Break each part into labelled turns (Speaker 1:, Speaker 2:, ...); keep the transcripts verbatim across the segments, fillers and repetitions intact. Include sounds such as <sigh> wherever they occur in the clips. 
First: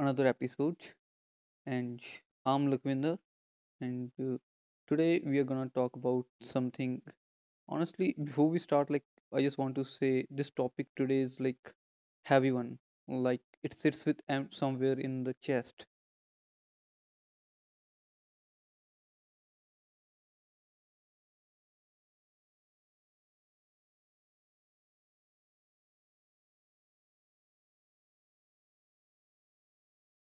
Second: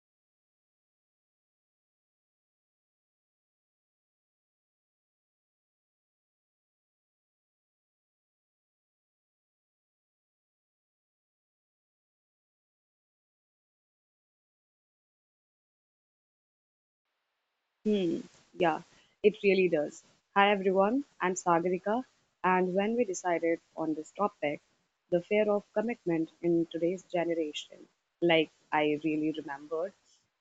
Speaker 1: another episode. And I'm Lakwinder. And uh, Today we are going to talk about something. Honestly, before we start, like, I just want to say this topic today is like heavy one. Like, it sits with em- somewhere in the chest.
Speaker 2: Hmm, yeah, it really does. Hi everyone, I'm Sagarika, and when we decided on this topic, the fear of commitment in today's generation, like I really remembered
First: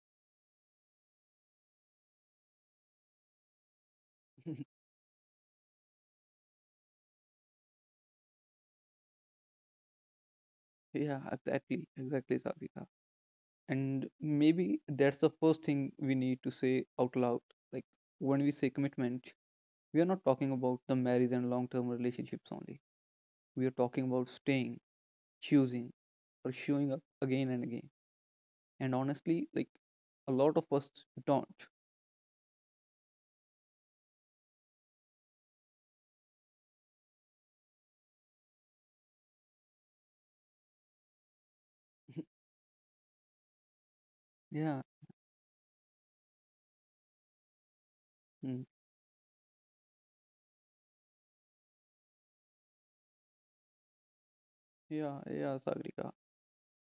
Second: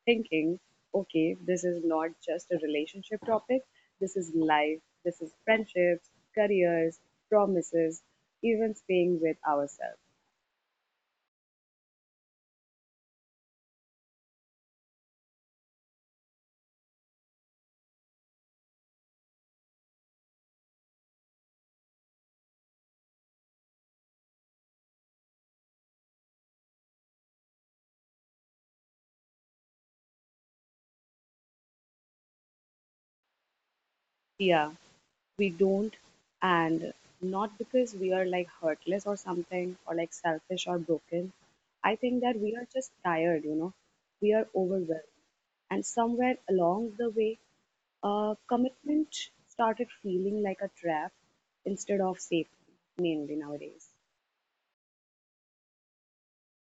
Speaker 2: thinking, okay, this is not just a relationship topic, this is life,
Speaker 1: <laughs>
Speaker 2: this is friendships, careers, promises, even staying with ourselves.
Speaker 1: Yeah, exactly. Exactly, Sabrina. And maybe that's the first thing we need to say out loud. Like, when we say commitment, we are not talking about the marriage and long term relationships only, we are talking about staying, choosing, or showing up again and again. And honestly, like a lot of us don't.
Speaker 2: Yeah, we don't, and not because we are like heartless or something, or like selfish or broken. I think that
Speaker 1: <laughs>
Speaker 2: we are just tired, you know, we are
Speaker 1: Yeah,
Speaker 2: overwhelmed, and somewhere along the way, uh,
Speaker 1: mm,
Speaker 2: commitment started feeling like a trap instead of safety, mainly nowadays.
Speaker 1: yeah, yeah, Sagrika.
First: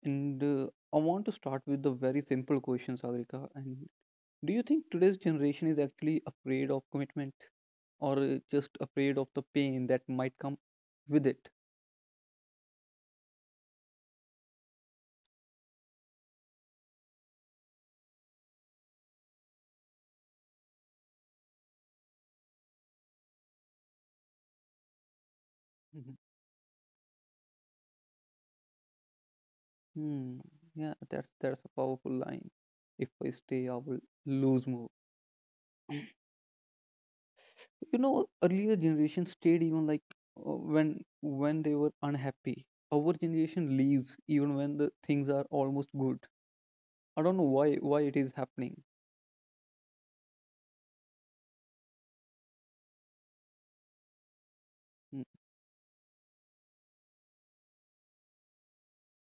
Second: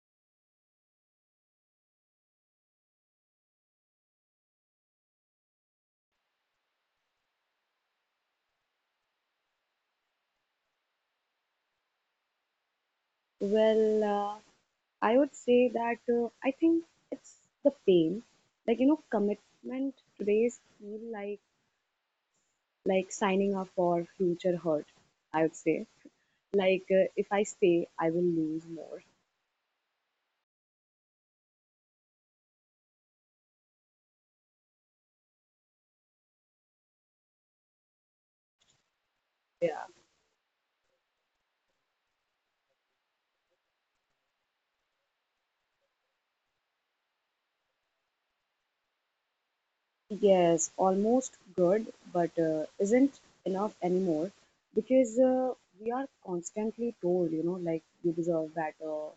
Speaker 1: And uh, I want to start with the very simple question, Sagrika. And Do you think today's generation is actually afraid of commitment, or uh, just afraid of the pain that might come with it?
Speaker 2: Well, uh, I would say that uh, I think it's the pain, like, you know, commitment today's feel like like signing up for future hurt, I would say.
Speaker 1: Mhm.
Speaker 2: Like, uh, if I stay, I will lose more.
Speaker 1: Hmm. Yeah, that's that's a powerful line. If I stay, I will lose more. You know, earlier generation stayed even
Speaker 2: Yeah.
Speaker 1: like uh, when when they were unhappy. Our generation leaves even when the things are almost good. I don't know why why it is happening.
Speaker 2: Yes, almost good, but uh, isn't enough anymore,
Speaker 1: Mm,
Speaker 2: because uh, we are constantly told, you know, like you deserve better,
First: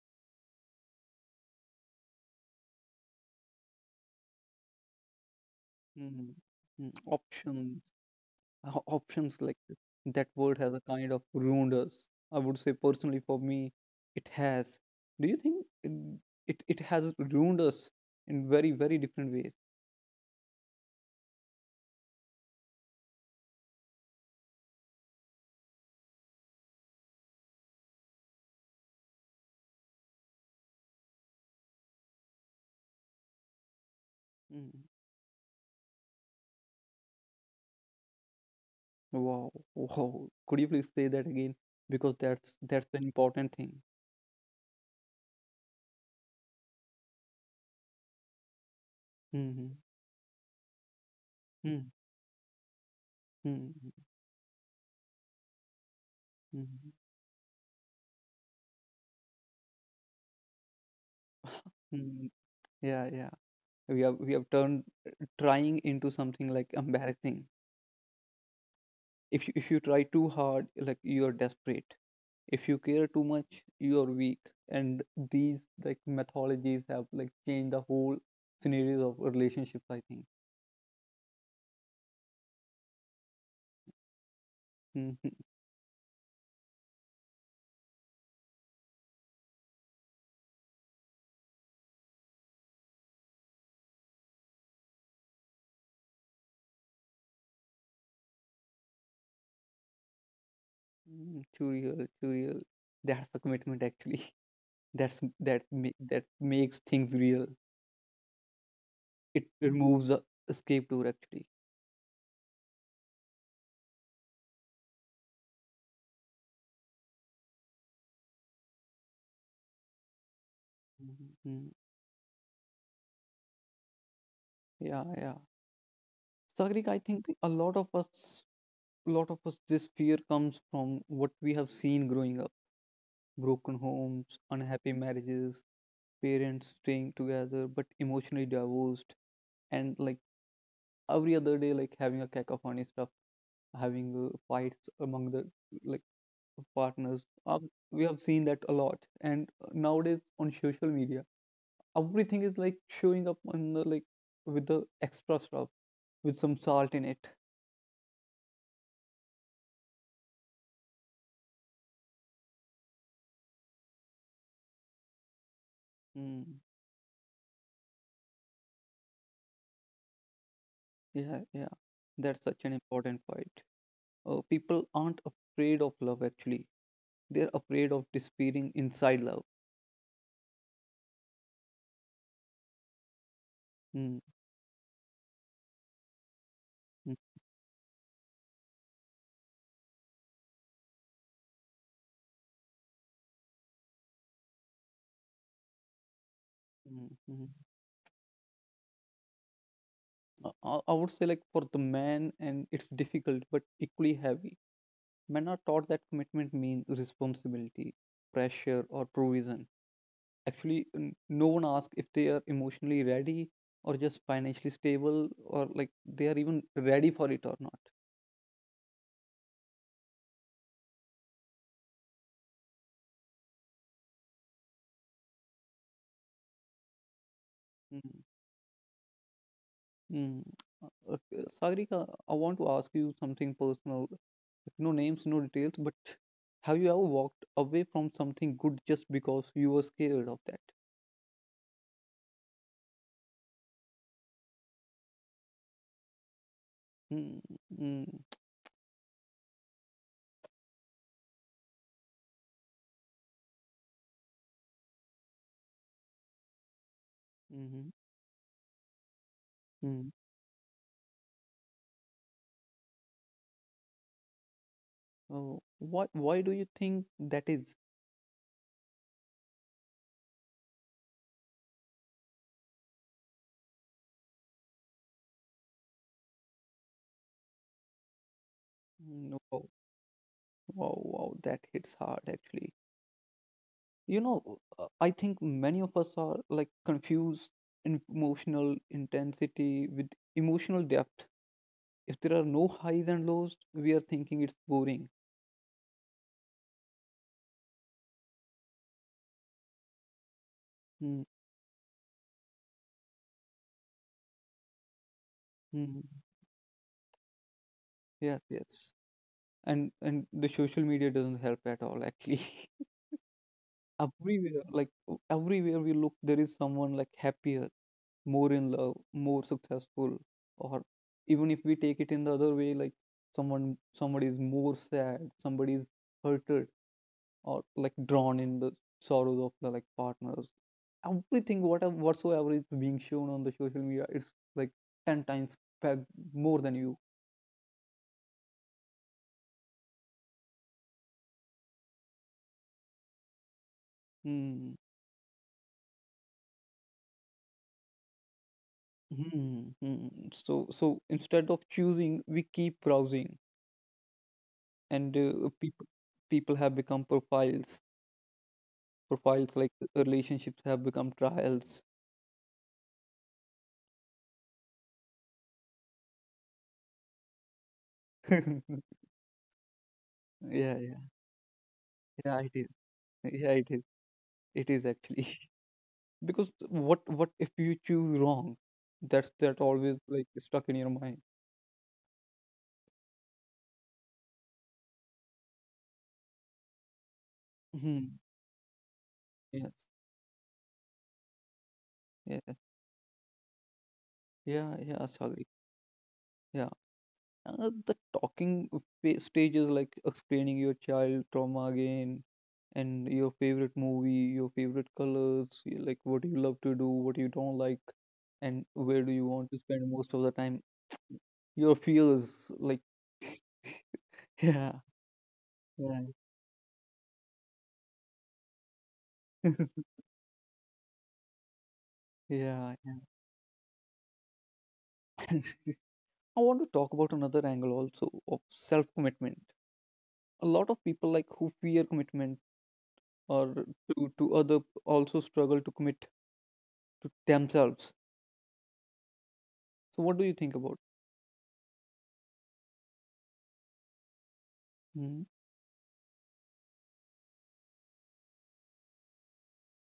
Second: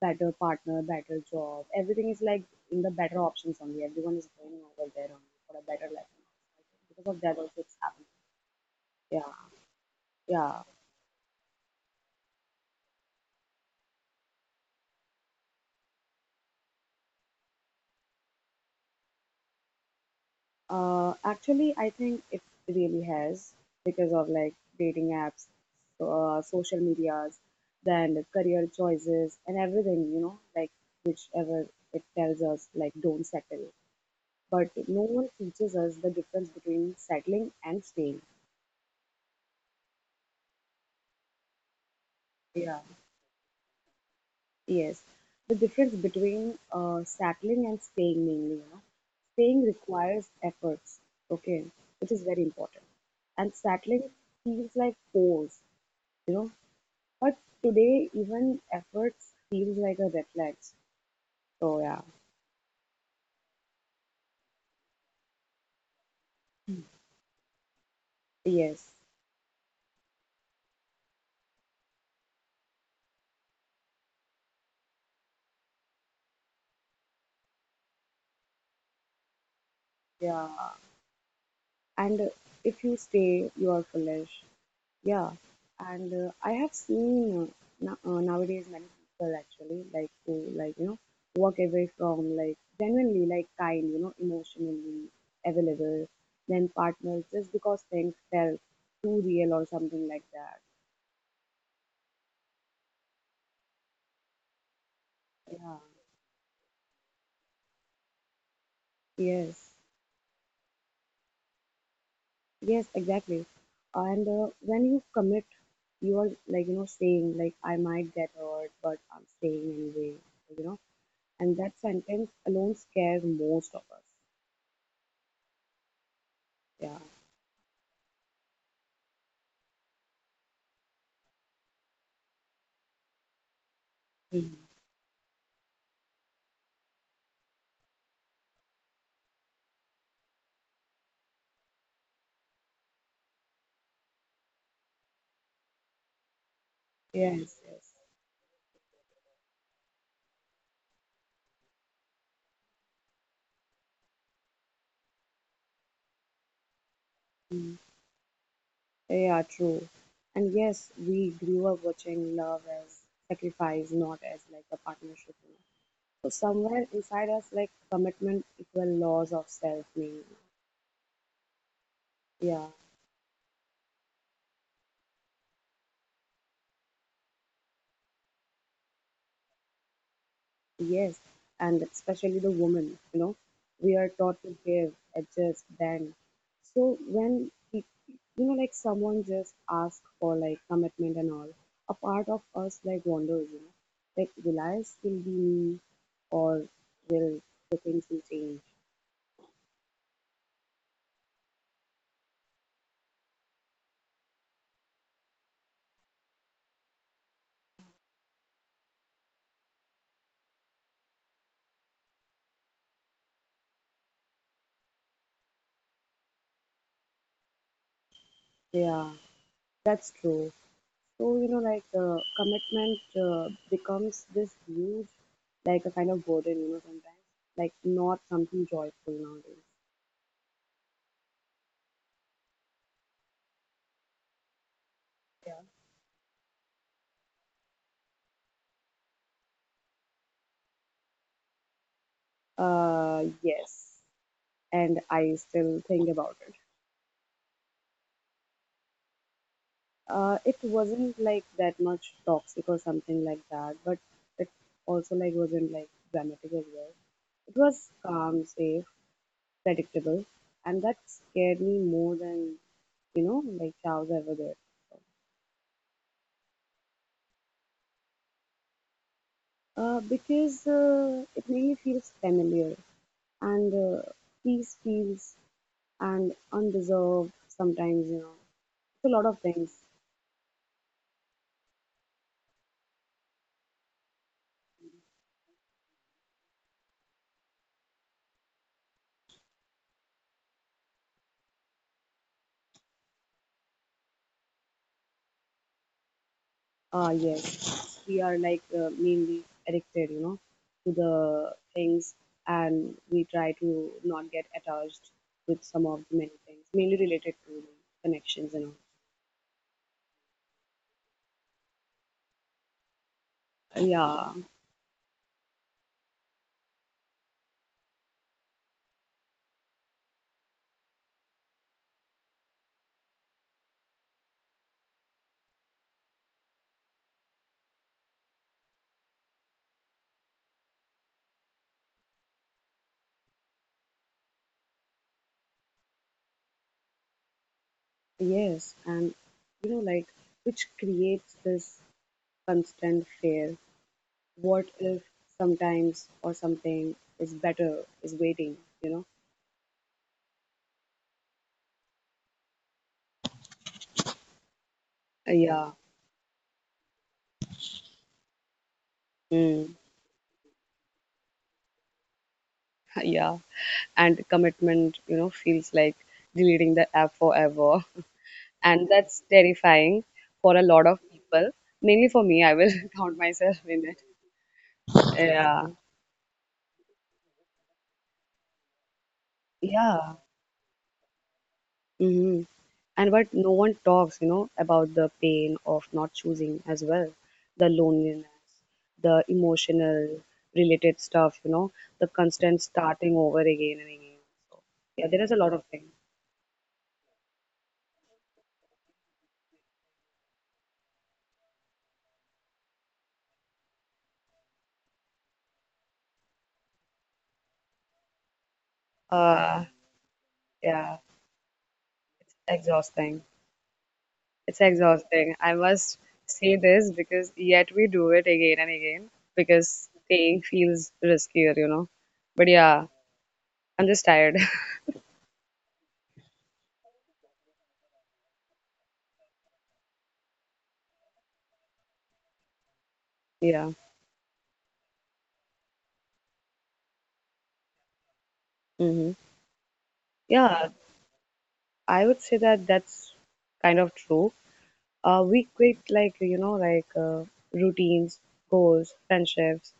Speaker 2: better partner, better job. Everything is like in the better options only. Everyone is going over there only for a better life.
Speaker 1: mm, mm.
Speaker 2: Because of that, also it's
Speaker 1: Options,
Speaker 2: happening.
Speaker 1: o-
Speaker 2: Yeah,
Speaker 1: options like this. That word
Speaker 2: yeah.
Speaker 1: has a kind of ruined us. I would say personally for me, it has. Do you think it it, it has ruined us in very very different ways?
Speaker 2: Uh, actually, I think it really has, because of like dating apps, so, uh, social medias, then career choices and everything, you know, like whichever it tells us, like don't settle. But
Speaker 1: Mm.
Speaker 2: no one teaches us the difference between settling and staying.
Speaker 1: Wow, wow. Could you please say that again? Because that's
Speaker 2: Yeah.
Speaker 1: that's an important thing.
Speaker 2: Yes, the difference between uh, settling and staying mainly, you know. Staying
Speaker 1: Mhm.
Speaker 2: requires efforts, okay,
Speaker 1: Mm,
Speaker 2: which is very important. And
Speaker 1: hmm.
Speaker 2: settling feels like pause, you know.
Speaker 1: Mm, mhm,
Speaker 2: But today, even efforts feels like a reflex. So yeah,
Speaker 1: mm. Yeah, yeah. We have we have turned uh, trying into something like embarrassing.
Speaker 2: yes,
Speaker 1: If you if you try too hard, like you are desperate. If you care too much, you are weak. And these like methodologies have like changed the whole scenarios of relationships, I think.
Speaker 2: yeah. And uh, if you stay, you are foolish. Yeah.
Speaker 1: Mhm,
Speaker 2: And uh, I have seen uh, no- uh, nowadays many people actually like who like you know walk away from like genuinely like kind, you know, emotionally available, then partners just because things felt too real or something like that.
Speaker 1: mm. Too real, too real. That's the commitment actually. <laughs> That's that
Speaker 2: Yeah.
Speaker 1: ma- that makes things real. It
Speaker 2: Yes.
Speaker 1: removes the escape tour actually.
Speaker 2: Yes, exactly. And uh, when you commit, you are like, you know, saying, like, I might get hurt, but I'm staying anyway, you know.
Speaker 1: Mm-hmm.
Speaker 2: And
Speaker 1: Mm-hmm.
Speaker 2: that sentence alone scares most of us.
Speaker 1: Yeah, yeah. Sagrik,
Speaker 2: Yeah.
Speaker 1: I think a lot of us, lot of us, this fear comes from what we have seen growing up. Broken homes,
Speaker 2: Mhm.
Speaker 1: unhappy marriages, parents staying together but emotionally divorced, and like every other day, like having a cacophony stuff, having uh, fights among the like partners.
Speaker 2: Yes,
Speaker 1: Um,
Speaker 2: yes.
Speaker 1: we have seen that a lot, and uh, nowadays on social media, everything is like showing up on the like with the extra stuff with some salt in it.
Speaker 2: Mm. Yeah, true. And yes, we grew up watching love as sacrifice, not as like a partnership, you know. So
Speaker 1: Hmm.
Speaker 2: somewhere inside us, like commitment equal laws of self meaning.
Speaker 1: Yeah, yeah. That's such
Speaker 2: Yeah.
Speaker 1: an important point. Uh, people aren't afraid of love, actually. They're afraid of disappearing inside love.
Speaker 2: Yes, and especially the woman, you know, we are
Speaker 1: Mm,
Speaker 2: taught to give, adjust, bend. So
Speaker 1: mm,
Speaker 2: when people, you know, like someone just asks for like commitment and all, a part of us like wonders, you know, like will I still be me, or
Speaker 1: mm,
Speaker 2: will
Speaker 1: mm.
Speaker 2: the things will change?
Speaker 1: Uh, I, I would say, like, for the man, and it's difficult but equally heavy. Men are taught that commitment means responsibility, pressure, or provision. Actually, n- no one asks if they are emotionally ready or just financially stable or like they are even ready for it or not.
Speaker 2: Yeah, that's true. So, you know, like uh, commitment uh, becomes this huge, like a kind of burden, you know, sometimes, like not
Speaker 1: Mm.
Speaker 2: something joyful nowadays.
Speaker 1: Mm. Uh, Okay. Sagrika, I want to ask you something personal. Like, no names, no
Speaker 2: Yeah.
Speaker 1: details, but have you ever walked away from something good just because you were scared of that?
Speaker 2: Uh, yes, and I still think about it.
Speaker 1: Mm, mm,
Speaker 2: Uh, it wasn't like that much toxic or something like that, but it also like wasn't like dramatic as well. It
Speaker 1: mm-hmm,
Speaker 2: was calm, safe,
Speaker 1: mm.
Speaker 2: predictable, and that scared me more than you know like cows ever did.
Speaker 1: Oh, why, why do you think that is?
Speaker 2: Uh, because uh, it made me feel familiar, and uh, peace feels and undeserved sometimes. You know, it's a lot
Speaker 1: Hmm,
Speaker 2: of
Speaker 1: no, wow,
Speaker 2: things.
Speaker 1: wow, wow, that hits hard actually. You know, uh, I think many of us are like confused in emotional intensity with emotional depth. If there are no highs and lows, we are thinking it's boring.
Speaker 2: Ah, yes. We are like uh, mainly addicted, you know, to
Speaker 1: Mm,
Speaker 2: the things, and we try to not get attached with some of
Speaker 1: mm,
Speaker 2: the many things, mainly related to the
Speaker 1: yes,
Speaker 2: connections and
Speaker 1: yes. And and the social media doesn't help at all, actually. <laughs>
Speaker 2: all. Yeah,
Speaker 1: Everywhere, like everywhere we look, there is someone like happier, more in love, more successful, or even if we take it in the other way, like someone somebody is more sad, somebody is hurted, or like drawn in the sorrows of the like partners everything what whatsoever is being shown on the social media it's like ten times back more than you.
Speaker 2: yes, and you know, like which creates this constant fear. What
Speaker 1: Hmm.
Speaker 2: if sometimes or something is better, is waiting, you know?
Speaker 1: Hmm. Hmm. So so instead of choosing, we keep browsing, and uh,
Speaker 2: Yeah,
Speaker 1: people people have become profiles. Profiles like
Speaker 2: mm,
Speaker 1: relationships have become trials.
Speaker 2: <laughs> yeah, and commitment, you know, feels like deleting the app forever. And
Speaker 1: <laughs>
Speaker 2: that's terrifying for a
Speaker 1: Yeah,
Speaker 2: lot of
Speaker 1: yeah,
Speaker 2: people. Mainly for me,
Speaker 1: yeah.
Speaker 2: I
Speaker 1: It
Speaker 2: will
Speaker 1: is.
Speaker 2: <laughs> count
Speaker 1: Yeah,
Speaker 2: myself
Speaker 1: it
Speaker 2: in
Speaker 1: is.
Speaker 2: it.
Speaker 1: It is actually.
Speaker 2: Yeah,
Speaker 1: <laughs> Because what what if you choose wrong? That's that always
Speaker 2: yeah.
Speaker 1: like stuck in your mind.
Speaker 2: hmm And but no one talks, you know, about the pain of not choosing as well, the
Speaker 1: Hmm.
Speaker 2: loneliness, the
Speaker 1: Yes.
Speaker 2: emotional related stuff, you know, the
Speaker 1: Yes.
Speaker 2: constant starting over again and again.
Speaker 1: Yeah, yeah,
Speaker 2: Yeah, there is a
Speaker 1: sorry.
Speaker 2: lot of things.
Speaker 1: Yeah. Uh, the talking fa- stage is like explaining your child trauma again and your favorite movie, your favorite colors, y- like what you love to do, what you don't like, and where do you want to
Speaker 2: Uh,
Speaker 1: spend most of the time.
Speaker 2: yeah,
Speaker 1: Your
Speaker 2: it's
Speaker 1: fears, like,
Speaker 2: exhausting.
Speaker 1: <laughs>
Speaker 2: It's
Speaker 1: yeah,
Speaker 2: exhausting. I must
Speaker 1: yeah,
Speaker 2: say this, because yet we do it again and again,
Speaker 1: <laughs>
Speaker 2: because staying feels riskier, you know. But
Speaker 1: yeah,
Speaker 2: yeah, I'm just tired. <laughs>
Speaker 1: yeah. <laughs> I want to talk about another angle also of self-commitment. A lot of people like who fear commitment or
Speaker 2: Yeah.
Speaker 1: to, to other also struggle to commit to themselves.
Speaker 2: hmm
Speaker 1: So what do you think
Speaker 2: Yeah,
Speaker 1: about?
Speaker 2: I would say that that's kind of true.
Speaker 1: Mhm.
Speaker 2: Uh, we quit like, you know, like uh, routines, goals, friendships,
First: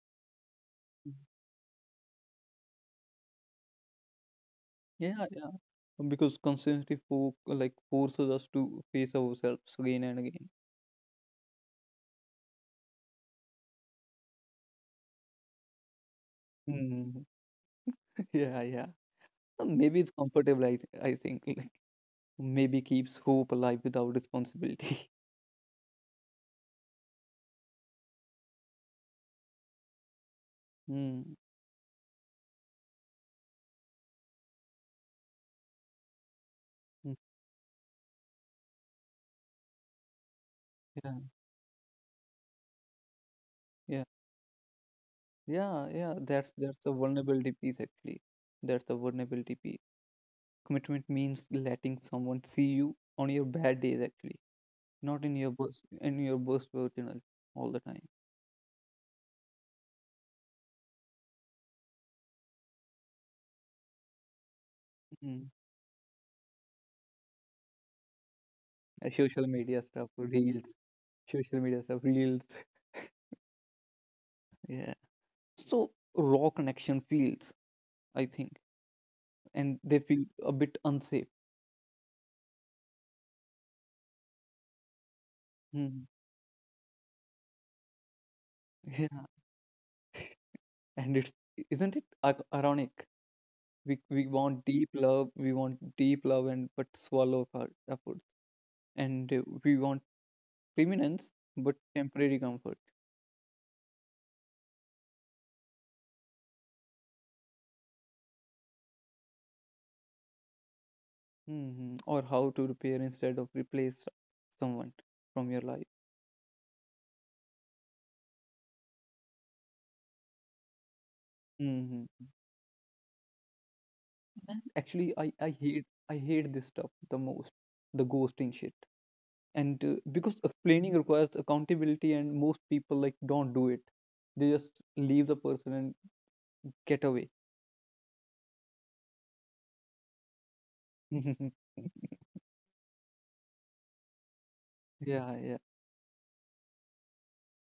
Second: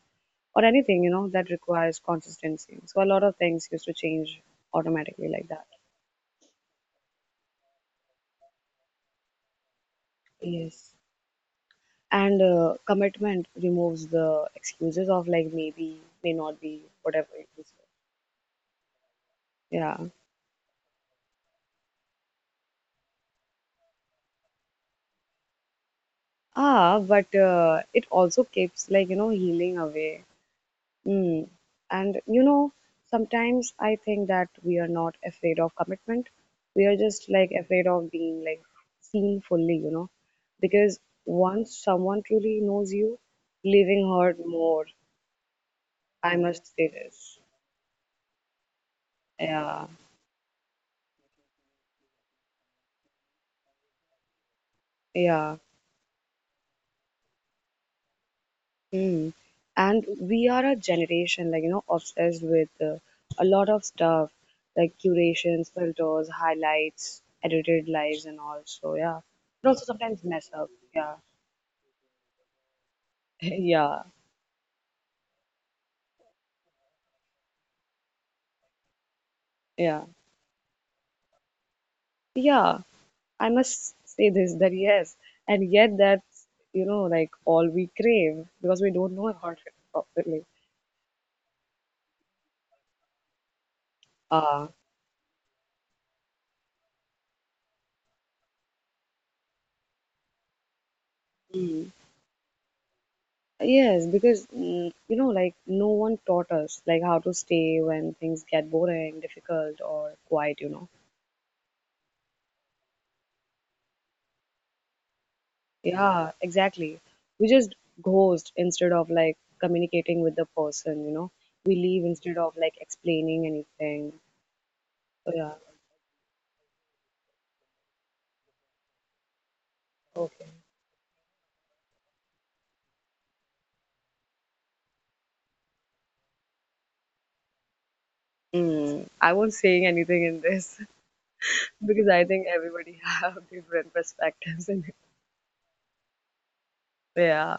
Speaker 2: or anything, you know, that requires consistency. So a lot of things used to change
Speaker 1: Yeah,
Speaker 2: automatically like
Speaker 1: yeah.
Speaker 2: that.
Speaker 1: Because consistency for like forces us to face ourselves again and again.
Speaker 2: Yes. And uh, commitment removes the excuses of like maybe may not be
Speaker 1: Mhm.
Speaker 2: whatever it is,
Speaker 1: <laughs> Yeah, yeah. Uh, maybe
Speaker 2: yeah.
Speaker 1: it's comfortable. I th I think <laughs> like maybe keeps hope alive without responsibility. <laughs>
Speaker 2: Ah, but uh, it also keeps like you know healing away,
Speaker 1: Mm.
Speaker 2: mm. And you know, sometimes I think that we are not afraid of commitment, we are
Speaker 1: Mm.
Speaker 2: just like afraid of being like seen fully, you know, because
Speaker 1: Yeah,
Speaker 2: once someone truly knows you,
Speaker 1: yeah,
Speaker 2: leaving hurt more.
Speaker 1: yeah, yeah.
Speaker 2: I
Speaker 1: That's
Speaker 2: must
Speaker 1: that's
Speaker 2: say
Speaker 1: the
Speaker 2: this.
Speaker 1: vulnerability piece actually. That's the vulnerability piece.
Speaker 2: Yeah,
Speaker 1: Commitment means letting someone see you on your bad days actually, not in your
Speaker 2: yeah.
Speaker 1: burst in your burst personal all the time.
Speaker 2: Mm. And we are a generation like you know obsessed with uh, a lot of stuff like
Speaker 1: Mm-hmm.
Speaker 2: curations, filters, highlights, edited lives, and all. So
Speaker 1: Uh,
Speaker 2: yeah,
Speaker 1: social
Speaker 2: but
Speaker 1: media
Speaker 2: also
Speaker 1: stuff,
Speaker 2: sometimes mess
Speaker 1: reels,
Speaker 2: up. Yeah,
Speaker 1: social media stuff, reels.
Speaker 2: <laughs> yeah,
Speaker 1: Yeah. So raw connection feels, I think, and they
Speaker 2: yeah,
Speaker 1: feel a bit unsafe.
Speaker 2: yeah. I must say this that yes, and yet
Speaker 1: Hmm.
Speaker 2: that's you know like all we crave because we
Speaker 1: <laughs>
Speaker 2: don't
Speaker 1: Yeah.
Speaker 2: know about it properly.
Speaker 1: And it's isn't it ac- ironic? We we want
Speaker 2: Ah,
Speaker 1: deep love, we want deep love, and but swallow our efforts, and uh, we want permanence but temporary comfort.
Speaker 2: yes, because mm, you know, like no one taught us like how to stay when things get boring, difficult, or quiet, you know.
Speaker 1: Hmm. Or how to repair instead of replace someone from your life.
Speaker 2: Yeah, exactly. We just ghost instead of like communicating with the person, you know. We leave
Speaker 1: Hmm.
Speaker 2: instead of like explaining anything.
Speaker 1: And actually, I,
Speaker 2: So,
Speaker 1: I
Speaker 2: yeah.
Speaker 1: hate I hate this stuff the most, the ghosting shit. And uh, because
Speaker 2: Okay.
Speaker 1: explaining requires accountability, and most people like don't do it. They just leave the person and get away.
Speaker 2: Mm, I won't saying anything in this,
Speaker 1: <laughs>
Speaker 2: <laughs> because I think everybody have <laughs> different perspectives in it.
Speaker 1: Yeah, yeah.
Speaker 2: Yeah.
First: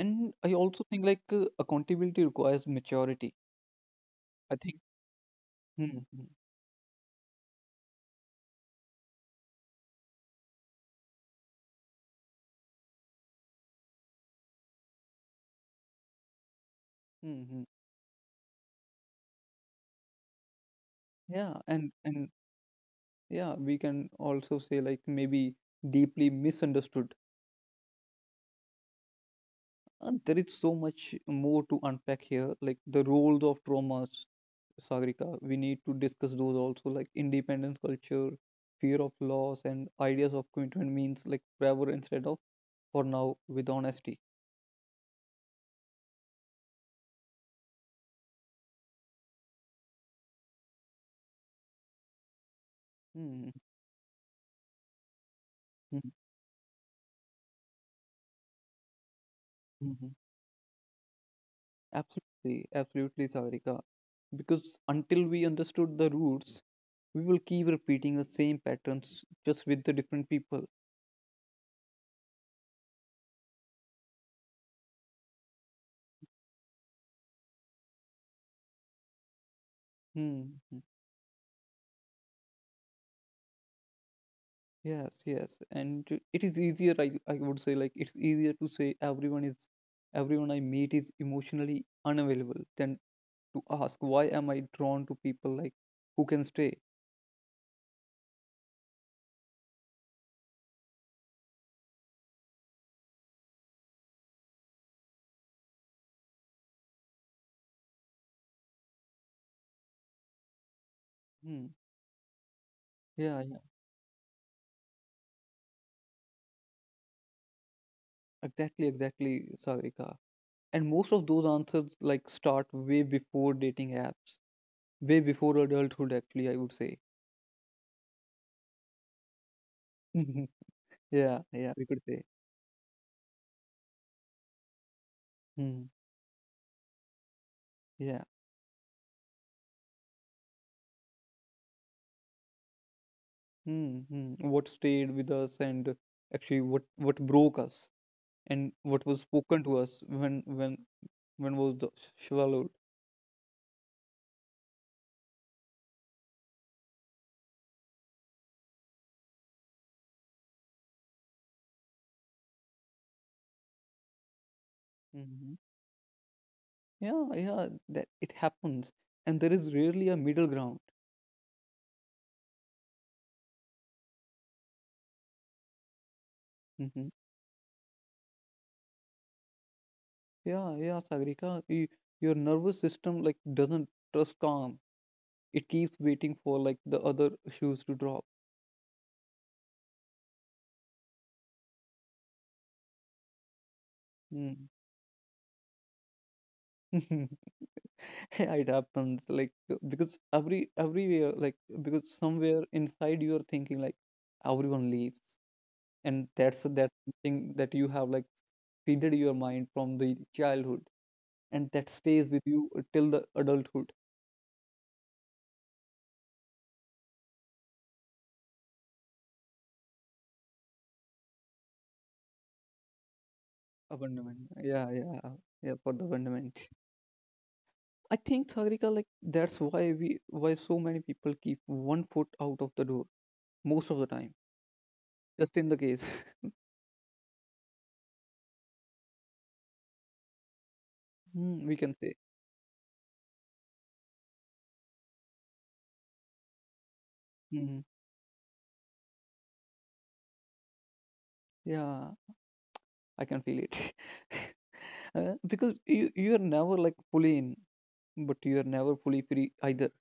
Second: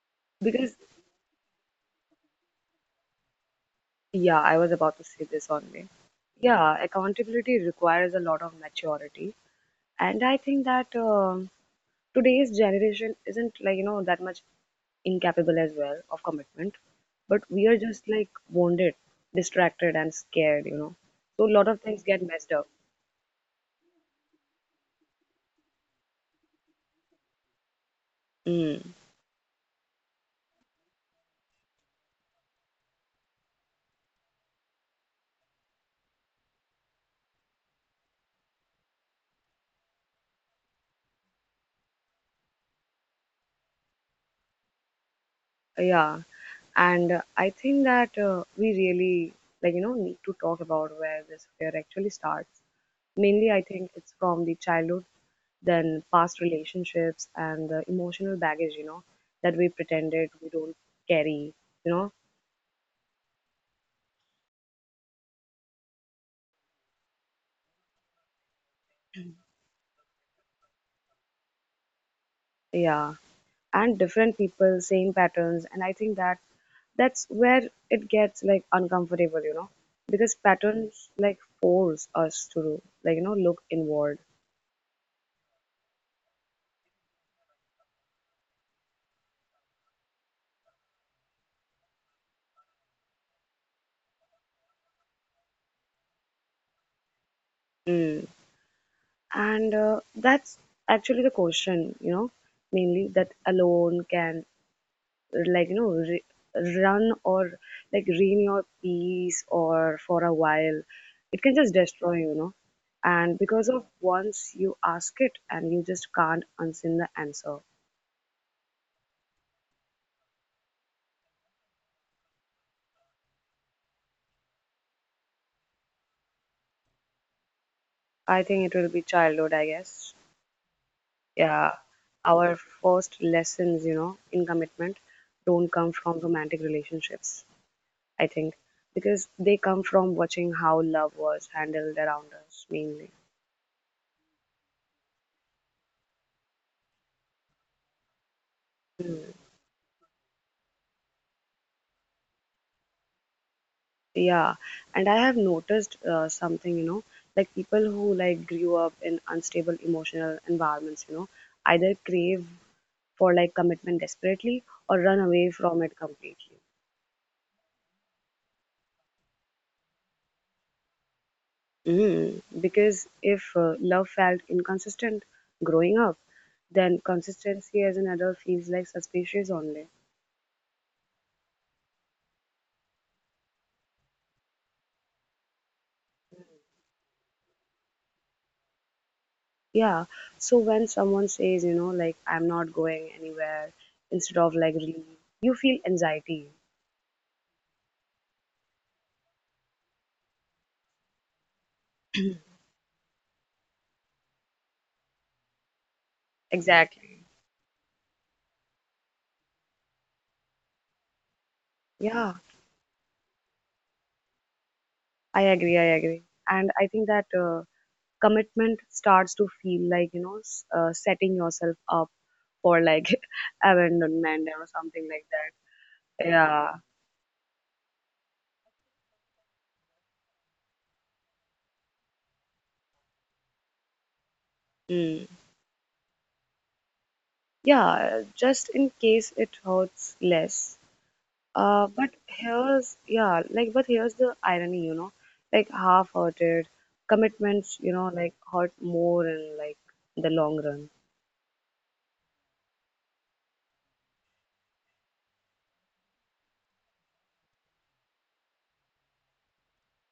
Speaker 1: And I
Speaker 2: Because,
Speaker 1: also think like uh, accountability requires maturity.
Speaker 2: yeah,
Speaker 1: I
Speaker 2: I was
Speaker 1: think.
Speaker 2: about to say this only.
Speaker 1: Mm-hmm.
Speaker 2: Yeah, accountability requires a lot of maturity, and I think that um today's generation isn't like you know that much incapable as well of commitment, but
Speaker 1: Hmm.
Speaker 2: we are just like wounded, distracted, and scared, you know. So a
Speaker 1: Yeah,
Speaker 2: lot of
Speaker 1: and
Speaker 2: things get
Speaker 1: and
Speaker 2: messed up.
Speaker 1: yeah, we can also say like maybe deeply misunderstood.
Speaker 2: Mm.
Speaker 1: Uh, there is so much more to unpack here, like the roles of traumas, Sagrika, we need to discuss those also, like independence culture, fear of loss, and ideas of commitment means like forever instead of for now with honesty.
Speaker 2: Yeah, and uh, I think that uh, we really like you know need to talk about where this fear actually starts, mainly
Speaker 1: Hmm,
Speaker 2: I think it's from the childhood, then
Speaker 1: hmm,
Speaker 2: past relationships and the emotional baggage, you know, that we
Speaker 1: hmm.
Speaker 2: pretended we don't carry, you know.
Speaker 1: Absolutely, absolutely, Sagrika. Because until we understood the roots, we will keep repeating the same patterns just with the different people.
Speaker 2: Yeah, and different people same patterns, and I think that that's where it gets like uncomfortable, you know, because
Speaker 1: Hmm. Hmm.
Speaker 2: patterns like force us to like you know look inward.
Speaker 1: Yes, yes, and uh, it is easier. I I would say like it's easier to say everyone is everyone I meet is emotionally unavailable than to ask why am I drawn to people like who can stay?
Speaker 2: And uh, that's actually the question, you know, mainly that alone can, like, you know, re run or like ruin your peace or for a while. It can
Speaker 1: Hmm.
Speaker 2: just destroy, you you know. And
Speaker 1: Yeah, yeah,
Speaker 2: because of once you ask it, and you just can't unseen the answer.
Speaker 1: exactly, exactly, Sarika. And most of those answers like start way before dating apps, way before adulthood, actually, I would say.
Speaker 2: I think it will be childhood, I guess.
Speaker 1: <laughs> Yeah, yeah,
Speaker 2: Yeah.
Speaker 1: we could say.
Speaker 2: Our first lessons, you know, in commitment don't
Speaker 1: Hmm.
Speaker 2: come from romantic relationships.
Speaker 1: Yeah.
Speaker 2: I think, because they come from watching how love was handled around us mainly.
Speaker 1: Hmm. Hmm. What stayed with us and actually what what broke us and what was spoken to us when when when was the swallowed.
Speaker 2: Yeah, and I have noticed uh, something, you know, like people who like grew up in unstable emotional environments, you know, either crave for like commitment desperately or run away from it completely.
Speaker 1: Yeah, yeah, that it happens, and there is rarely a middle ground.
Speaker 2: Mm, because if uh, love felt inconsistent growing up, then
Speaker 1: Hmm.
Speaker 2: consistency as an adult feels like suspicious only.
Speaker 1: Yeah, yeah, Sagrika, y your nervous system like doesn't trust calm. It keeps waiting for like the other shoes to drop.
Speaker 2: Yeah. So when someone says, you know, like I'm not going anywhere, instead of like
Speaker 1: Mm.
Speaker 2: relief, you feel anxiety.
Speaker 1: <laughs> Yeah, it happens like uh, because every everywhere like because somewhere inside you are thinking like everyone leaves, and that's that
Speaker 2: Exactly.
Speaker 1: thing that you have like feeded your mind from the childhood, and that
Speaker 2: Yeah,
Speaker 1: stays with you till the adulthood.
Speaker 2: I agree. I agree. And I think that uh, commitment starts to feel like, you know, s- uh, setting yourself up for like <laughs> abandonment
Speaker 1: Abandonment.
Speaker 2: or
Speaker 1: Yeah,
Speaker 2: something like
Speaker 1: yeah,
Speaker 2: that.
Speaker 1: yeah. For the abandonment,
Speaker 2: Yeah.
Speaker 1: I think Sagrika, like that's why we why so many people keep one foot out of the door most of the time,
Speaker 2: Mm.
Speaker 1: just in the case. <laughs>
Speaker 2: Yeah. Just in case it hurts less.
Speaker 1: Mm, we
Speaker 2: Uh,
Speaker 1: can
Speaker 2: but
Speaker 1: say.
Speaker 2: here's, yeah, like, but here's the irony, you know, like half-hearted commitments,
Speaker 1: Mm,
Speaker 2: you know, like hurt more in like the long run.
Speaker 1: yeah, I can feel it. <laughs> Uh, because you you are never like fully in, but you are never fully free either.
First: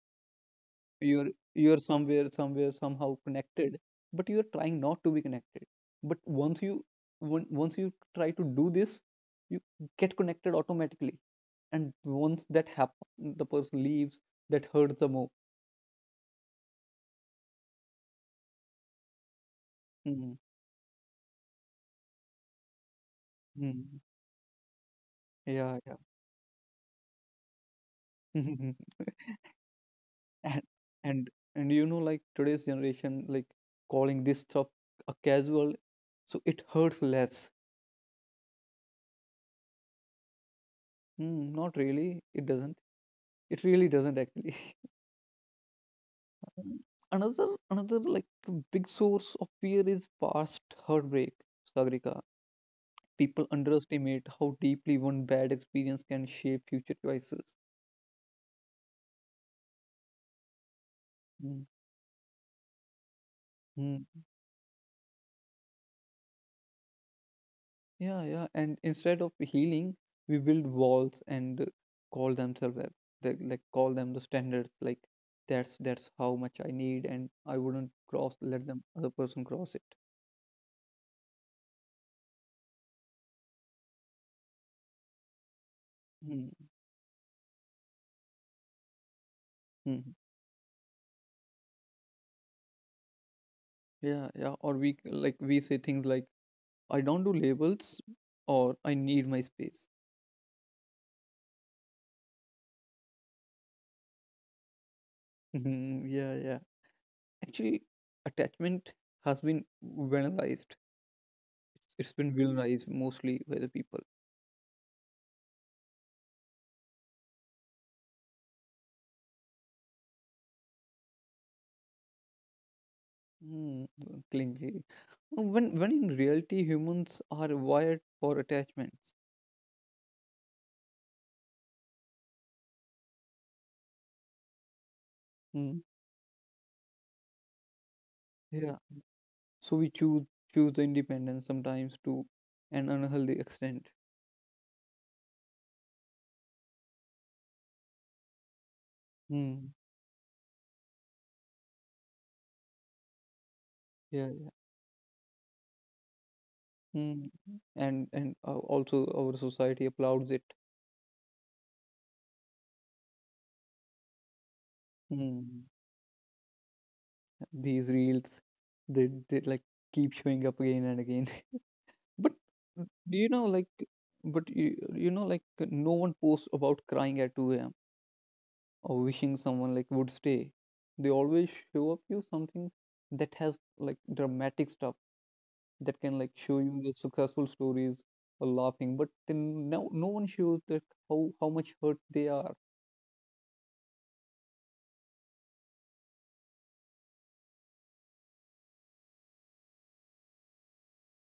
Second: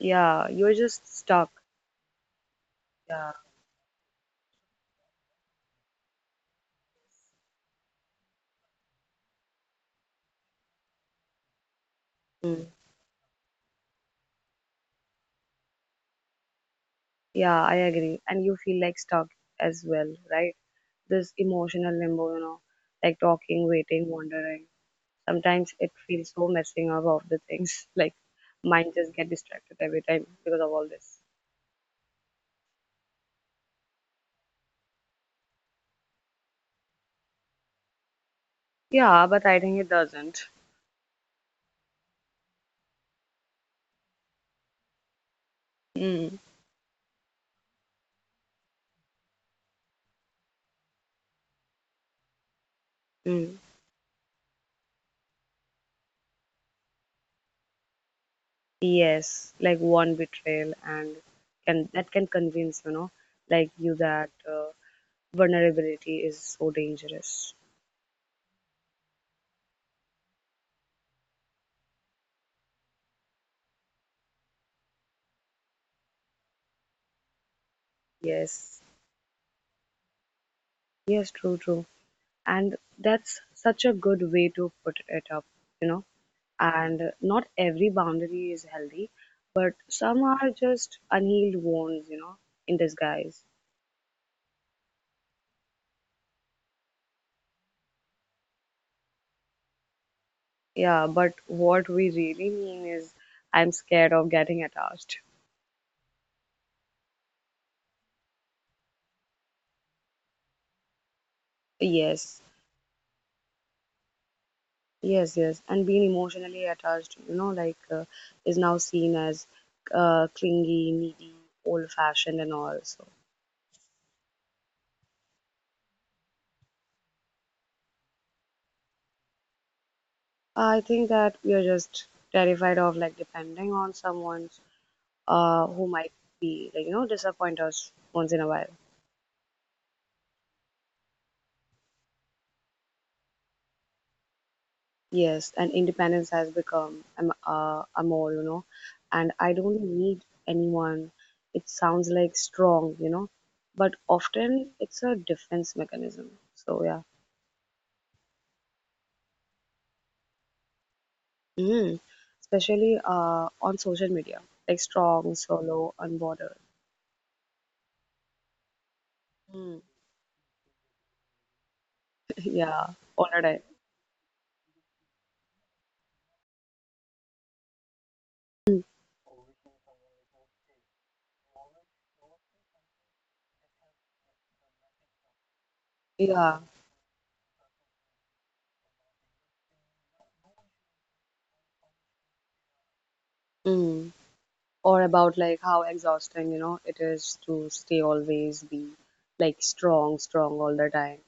Speaker 2: Yeah, you're just
Speaker 1: you're
Speaker 2: stuck.
Speaker 1: you're somewhere somewhere somehow
Speaker 2: Yeah.
Speaker 1: connected but you're trying not to be connected but once you on- once you try to do this you get connected automatically and once that
Speaker 2: Mm.
Speaker 1: happen the person leaves that hurts the more.
Speaker 2: Yeah, I agree. And you feel like stuck as well,
Speaker 1: Hmm.
Speaker 2: right? This emotional limbo, you know, like talking,
Speaker 1: Hmm.
Speaker 2: waiting, wondering. Sometimes
Speaker 1: Yeah,
Speaker 2: it
Speaker 1: yeah.
Speaker 2: feels so messing up of the things. <laughs> Like mind
Speaker 1: <laughs>
Speaker 2: just get distracted every time
Speaker 1: and
Speaker 2: because of all this.
Speaker 1: and and you know like today's generation like calling this stuff a casual so it hurts less.
Speaker 2: Yeah, but I think it doesn't.
Speaker 1: Mm, not really it doesn't, it really doesn't actually. <laughs>
Speaker 2: Mm.
Speaker 1: Another another like big source of fear is past heartbreak, Sagrika. People
Speaker 2: Mm.
Speaker 1: underestimate how deeply one bad experience can shape future choices.
Speaker 2: Yes, like one betrayal and can that can convince, you know, like you
Speaker 1: Hmm.
Speaker 2: that uh, vulnerability is so dangerous.
Speaker 1: Yeah, yeah, and instead of healing we build walls and call themselves that they, like call them the standards like that's that's how much I need and I wouldn't cross let
Speaker 2: Yes.
Speaker 1: them other person cross it.
Speaker 2: Yes, true, true. And that's such a good way to put it up, you know. And not every boundary is healthy, but
Speaker 1: Mm-hmm.
Speaker 2: some are just unhealed wounds, you know, in disguise.
Speaker 1: Yeah, yeah, or we like we say things like I don't do labels or I need my space.
Speaker 2: Yeah, but what we really mean is I'm scared of getting attached.
Speaker 1: Mhm, yeah, yeah. Actually, attachment has been banalized. It's been
Speaker 2: Yes.
Speaker 1: villainized mostly by the people.
Speaker 2: Yes, yes, and being emotionally attached, you know, like uh, is now seen as uh, clingy, needy, old-fashioned, and all. So
Speaker 1: Mm, clingy. When when in reality humans are wired for attachments.
Speaker 2: I think that we are just terrified of like depending on someone, uh,
Speaker 1: Mm,
Speaker 2: who might be like you know disappoint us once in a while.
Speaker 1: yeah. So we choose choose the independence sometimes to an unhealthy extent.
Speaker 2: Yes, and independence has become um, uh, a more, you know, and I
Speaker 1: Mm,
Speaker 2: don't need anyone. It sounds like strong, you know, but
Speaker 1: yeah. Yeah.
Speaker 2: often it's a defense mechanism. So yeah.
Speaker 1: Mm. And and uh, also our society applauds it.
Speaker 2: Mm. Especially uh, on social media, like strong,
Speaker 1: Mm.
Speaker 2: solo, unbordered.
Speaker 1: These reels, they, they like
Speaker 2: Mm.
Speaker 1: keep showing up again and again. <laughs> But
Speaker 2: <laughs> Yeah,
Speaker 1: do
Speaker 2: all
Speaker 1: you
Speaker 2: the
Speaker 1: know
Speaker 2: time.
Speaker 1: like but you, you know like no one posts about crying at two a.m
Speaker 2: Mm.
Speaker 1: or wishing someone like would stay. They always show up you something that has like dramatic stuff that can like show
Speaker 2: Yeah.
Speaker 1: you the successful stories or laughing. But then no, no one shows that how how much hurt they are.
Speaker 2: Mm. Or about like how exhausting, you know, it is to stay always be like strong, strong all the time.